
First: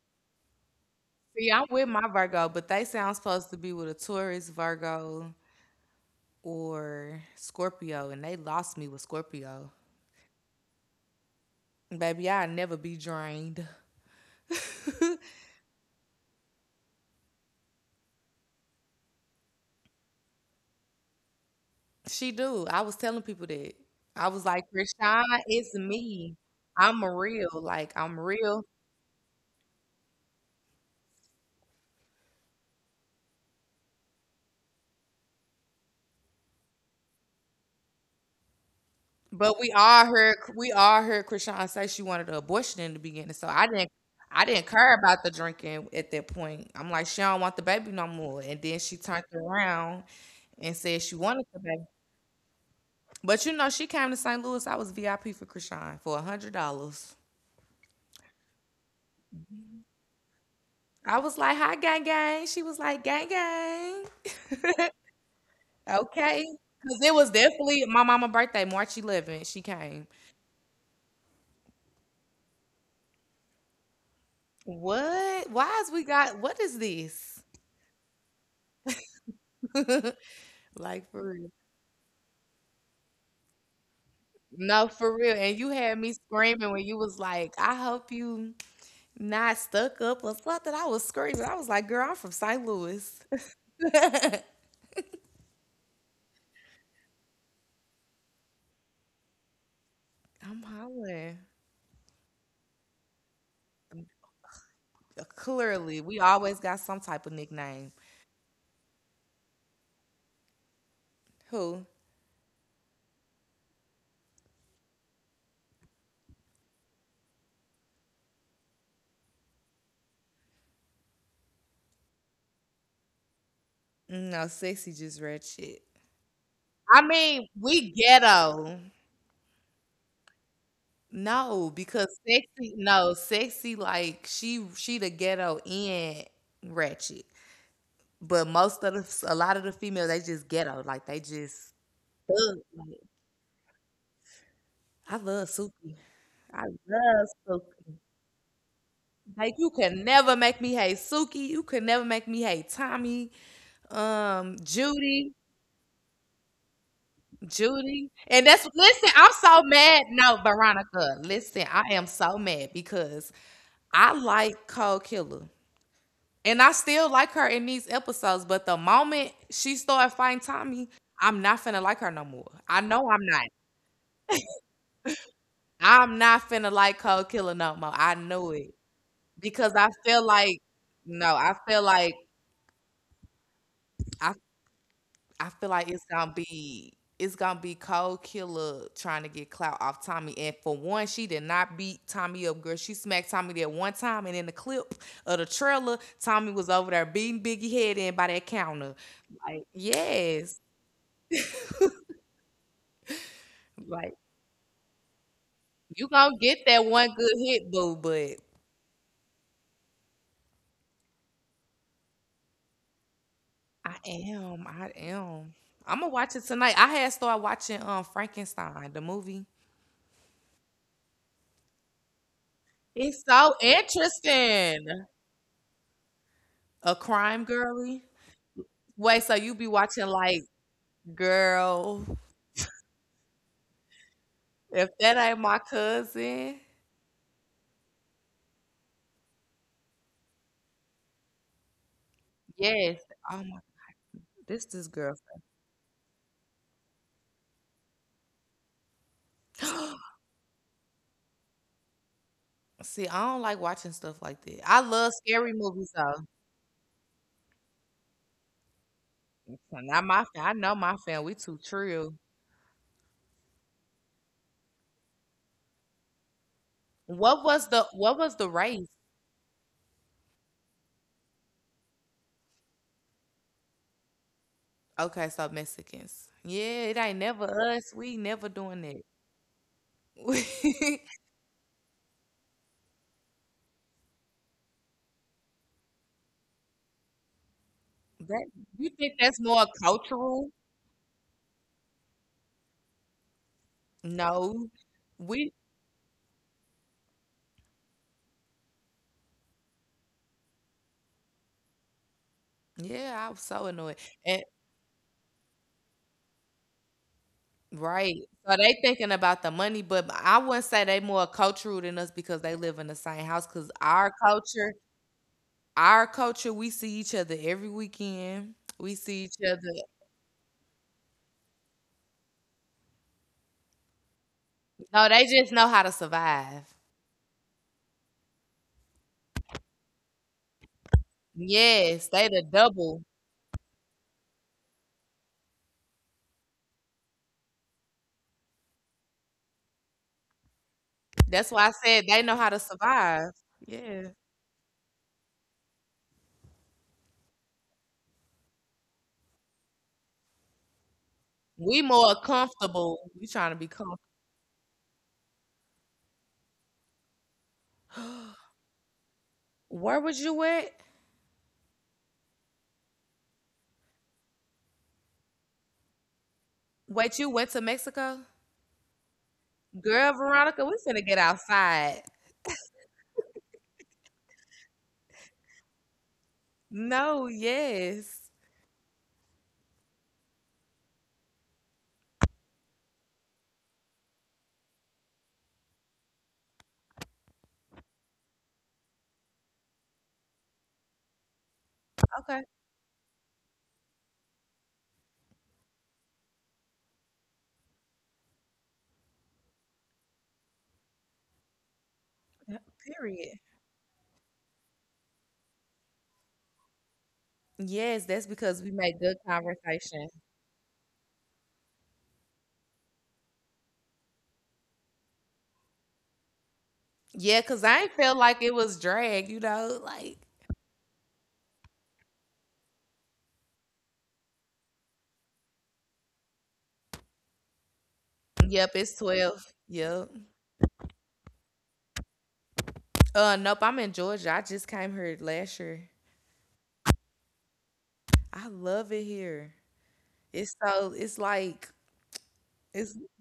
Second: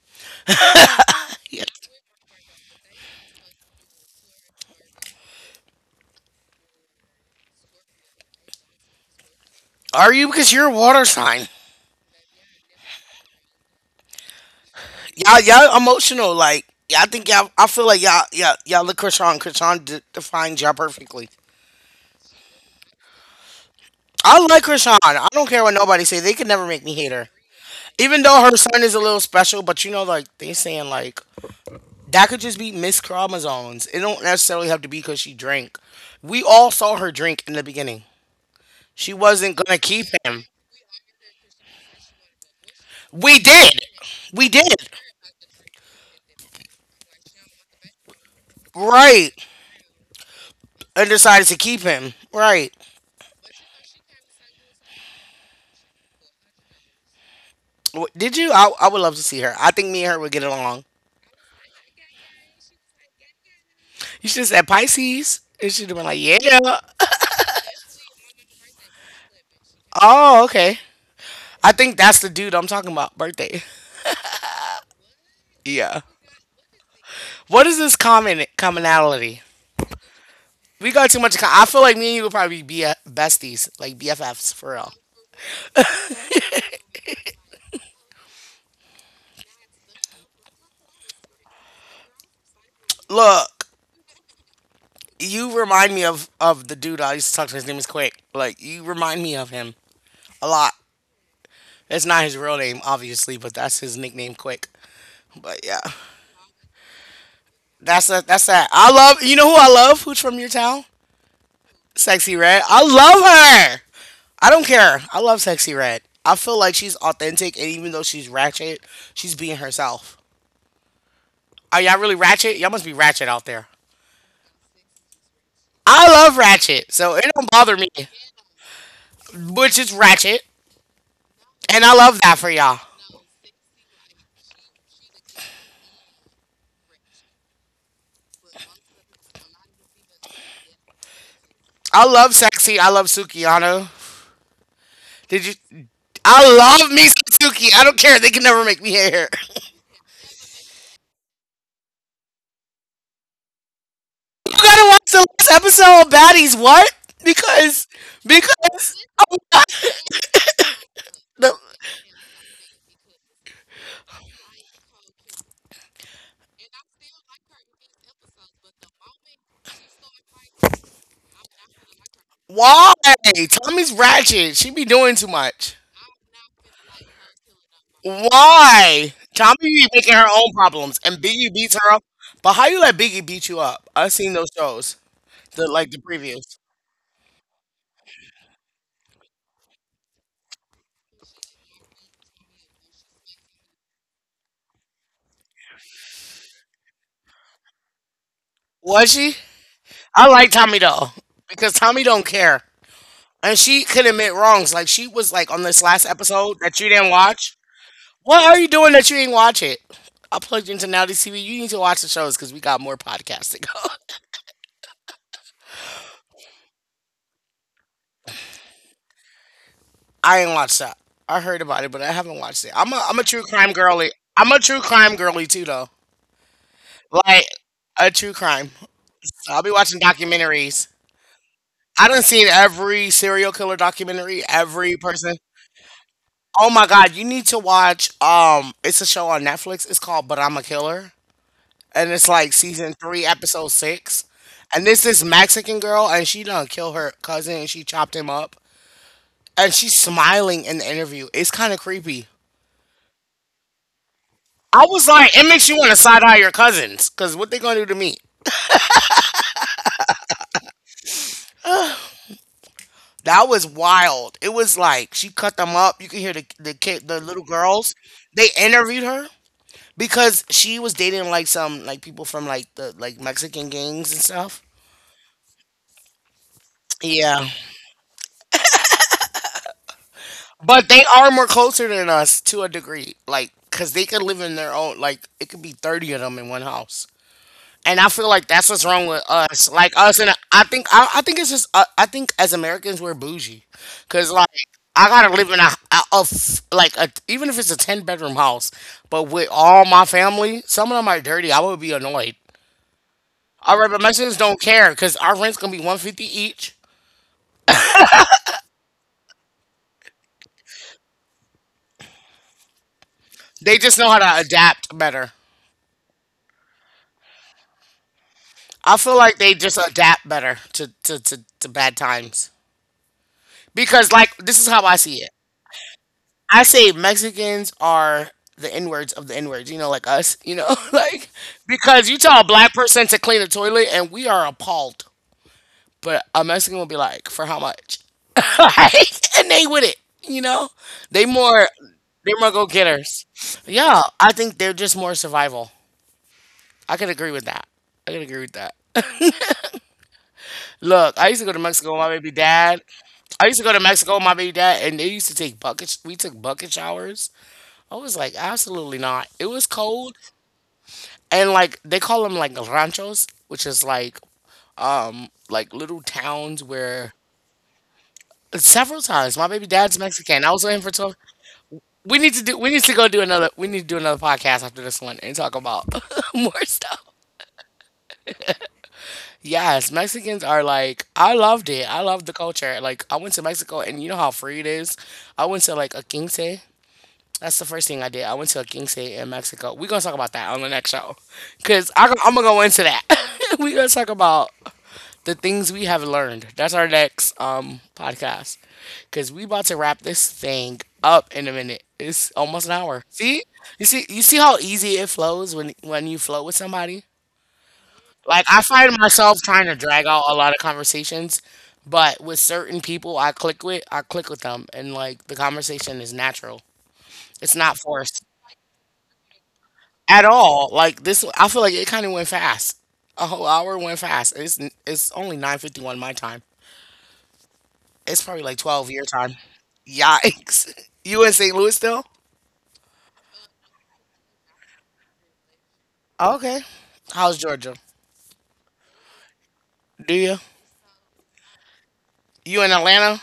See, I'm with my Virgo, but they sound supposed to be with a Taurus, Virgo, or Scorpio, and they lost me with Scorpio. Are you? Because you're a water sign. Baby, I never be drained. [LAUGHS] Y'all, y'all emotional. Like, yeah, I think y'all. I feel like y'all, y'all, y'all look Krishan. Krishan de- defines y'all perfectly. She do. I was telling people that. I was I like, like Krishan. Krishan, I don't care it's what nobody say. me. They could never make me I'm hate her. real. Like I'm Even though real. her son is a little special, but you know, like they saying, like that could just be Miss Chromosomes. It don't necessarily have to be because she drank. We all saw her drink in the beginning. She But wasn't we gonna all keep heard him. we all heard Krishan say she wanted an abortion in the beginning. We So I did. didn't, I We didn't did. care about the drinking at that point. I'm like, she don't want the baby no more. And then she turned Right. around and said And she wanted decided to the baby. keep him. Right. But you know, she came to Saint Louis. I was V I P for Krishan for a hundred dollars. W- Did you? I, I would love to see her. I think me and her would get along. I was like, hi, gang gang. She was like, gang gang. You should have said Pisces. It should have been like, Okay. yeah. Cause it was definitely my mama birthday, March eleventh. She came. Oh, okay. I think that's the dude I'm talking about. Birthday. [LAUGHS] What? Why is we Yeah. got? What is this? What is this common commonality? [LAUGHS] We Like got too for much. real? Com- I feel like me and you would probably be a- besties, like B F Fs for No, real. for real. And you had me screaming when you was like, "I hope you not stuck up or something." I was screaming. I was like, "Girl, I'm from Saint Louis. Look, [LAUGHS] I'm you remind me of of the dude I used to talk to. His name is Quick. Like you remind me of him a lot. hollering." It's not his real name, obviously, but that's his nickname, Quick. Uh, But yeah, Clearly, we always got some type of nickname. that's that. That's that. I love. You know who I love? Who's from your town? Who? Sexy Red. I love her. I don't care. I love Sexy Red. I feel like she's authentic, and even though she's ratchet, she's being herself. Are y'all really ratchet? Y'all must be ratchet out there. No, sexy just read shit. I love ratchet, I so it mean, don't bother we me, ghetto. which is ratchet, No, and I because love that for sexy, y'all. no, sexy like she she the ghetto and ratchet. But most of the a lot of the females they just ghetto, like they just I love thug. sexy. I Like, love Sukiyano. I love Did you? Suki. I I love me love some Suki. I Suki. don't care. They can never make me hate her. Like [LAUGHS] you can never make me hate Suki. You can never make me hate Tommy. Um, You gotta watch the Judy, last episode of Baddies. What? Because Judy, and that's because listen. I'm so mad. No, Veronica, the listen. I am so mad because I like Cole Killer. And I still like her in these episodes, but the moment she started fighting Tommy, I'm not finna like her no more. I why know I'm not. Tommy's ratchet. She be doing too much. I'm not finna like Cold Killer no more. I know it Why Tommy because I be making feel her like own problems and no, I Biggie beats feel her up? like But how you let Biggie beat you up? I've I seen those shows, I feel the like like the it's gonna previews. be it's gonna be Cold Killer trying to get clout off Tommy. And for one, she did not beat Tommy up, girl. She smacked Tommy there one time, and in the clip of the trailer, Tommy was over there beating Biggie head in by that counter. Was she? Like I like yes, Tommy though because Tommy don't care and she could like admit wrongs. Like she was like on this you last gonna get episode that that you one didn't good watch. hit, boo. But What are you doing that you ain't watch it? I plugged into Now T V. You need to watch the shows because we got more podcasts to I go. am, I am. I'm gonna watch it tonight. I had started watching um Frankenstein, the movie. [LAUGHS] I ain't watched that. I heard about it, but I haven't watched it. I'm a I'm It's a true so crime girly. I'm a true interesting. crime girly too, though. A crime Like girly. a true crime. Wait, so you So I'll be be watching watching like, documentaries. girl, I done seen every serial killer documentary, if every that ain't person. my cousin? Oh my god, you need to watch. Um, it's a show on Netflix. It's called But I'm a Killer, and it's like season Yes. three, Oh my, episode six. this this And this girl. is Mexican girl, and she done kill her cousin, and she chopped him up, and she's [GASPS] smiling in the interview. It's kind of creepy. See, I don't like watching stuff like that. I I was love like, it scary makes you movies want to though. side eye your cousins, cause what they gonna do to me? Not my, fa- I know my fan. We too true. That was wild. It was like she cut them up. You can hear the the kid, the What little was the girls. What was the They race? interviewed her because she was dating like some like people from like the like Mexican gangs and stuff. Okay, so Mexicans. Yeah, it ain't never Yeah. us. We never doing that. But they [LAUGHS] are more closer than us to a degree, like because they could live in their own. Like it could be thirty of them in one house, and I feel That like that's what's you wrong think with that's more us. Like us, and cultural? I think I, I think it's just uh, I think as Americans we're bougie, because like No. I gotta live We in a, a, a f- like a, even if it's a ten bedroom house, but with all my family, some of them are dirty. I would be annoyed. yeah, I was so All right, but annoyed. Mexicans And don't care because our rent's gonna be one fifty each. right. So they thinking about the money, but I wouldn't say they more cultural than us because they live in the same house. Cause They just know our how to culture, adapt better. our culture, we see each other every weekend. I We feel see like each they other. just adapt better to, to, to, to bad times. Because, like, this is how I No, see they it. just know how to I survive. say Mexicans are the N words of the N words, you know, like us, you know, [LAUGHS] like, because Yes, you they tell a the black double. person to clean a toilet and we are appalled. But a Mexican will be like, for how much? [LAUGHS] Like, and they with it, you know? They That's why I more, said they they know how more to go getters. survive. Yeah, Yeah. I think they're just more survival. I could agree with that. I could agree with that. Look, I used to go to We Mexico with my more baby dad. comfortable. We I trying to used to be go to comfortable. Mexico with my baby dad, and they used to take bucket. We took bucket showers. I was like, absolutely not. It was Where cold, was you at? and like they call them like ranchos, which is like um like little towns where Wait, you went to Mexico? several times my baby dad's Girl, Mexican. I Veronica, was with we him for finna get twelve. outside. We need to do. We need to go do another. We need to do another podcast after this one and talk about [LAUGHS] more stuff. No, yes. Yes, Mexicans are like I loved it. I loved the culture. Like I went to Mexico and you know how free it is. I went to like a quince. That's the first thing I did. I went to a quince in Mexico. We're gonna talk about that on the next show, cause I am gonna Okay. go into that. [LAUGHS] We're gonna talk about the things we have learned. That's our next um podcast, cause we about to wrap this thing up in a minute. It's Yeah, almost an hour. period. See, you see, you see how easy it flows when when you flow with somebody. Yes, that's Like I because we find made good myself trying to drag conversation. out a lot of conversations, but with certain people I click with, I click with them and like the conversation is natural. Yeah, It's because not I ain't felt forced like it was drag, you know, like at all. Like this I feel like it kind of went fast. A whole hour went fast. It's it's only nine fifty-one my time. It's probably like yep, twelve it's your time. twelve. Yep. Yikes. [LAUGHS] You in Saint Louis still? Uh nope, I'm in Georgia. I just came here last year. Okay. How's Georgia? I love it here. Do you? It's so it's like You in it's Atlanta?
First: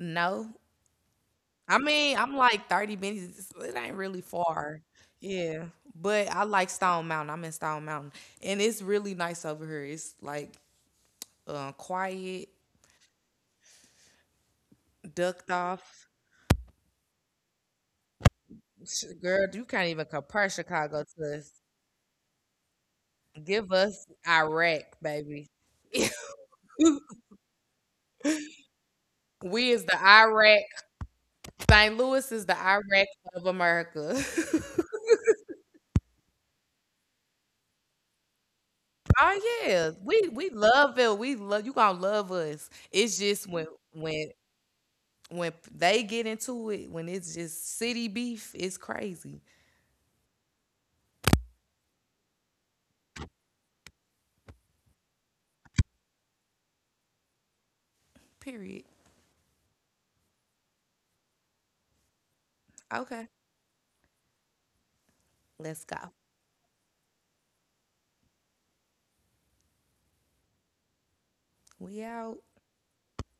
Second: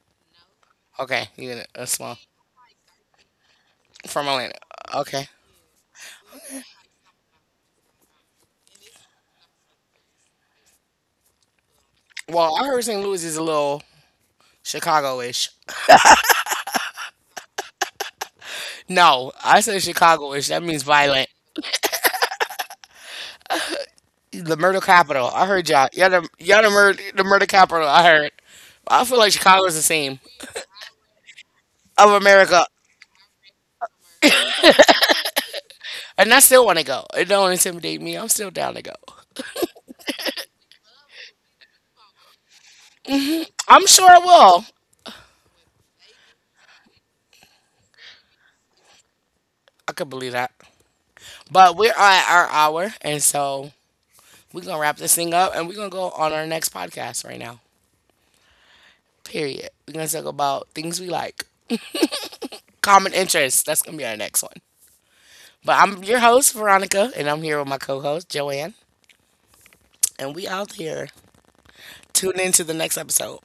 No. Okay, you in I a mean, small I'm like thirty minutes. It ain't really from Atlanta. far. Okay. Yeah. But I like Stone Mountain. I'm in Stone Mountain. And it's really nice over here. It's like uh, quiet, Well, I heard Saint Louis is a little Chicago-ish. ducked off. Sh- No, Girl, I you said can't even Chicago-ish. compare That means Chicago violent. to us. Give us The murder Iraq, capital. I baby. heard y'all. Y'all the, y'all the, murder, the [LAUGHS] murder capital. I heard. I feel like Chicago We is the is the same Iraq. Saint of Louis is the America. Iraq of America. [LAUGHS] And I still want to go. It don't intimidate me. I'm still down to go. Oh yeah, we we love it. We love you. Gonna love us. It's just when I'm sure I when will. when they get into it, when it's just city beef, it's crazy. I could believe that. But we're at our hour. And so we're going to wrap this thing up and we're going to go on our next podcast right now. Period. Period. We're going to talk about things we like, common Okay, interests. That's going to be our next one. But let's I'm go. your host, Veronica, and I'm here with my co host, Joanne, and we out here. We Tune out. in to the next episode.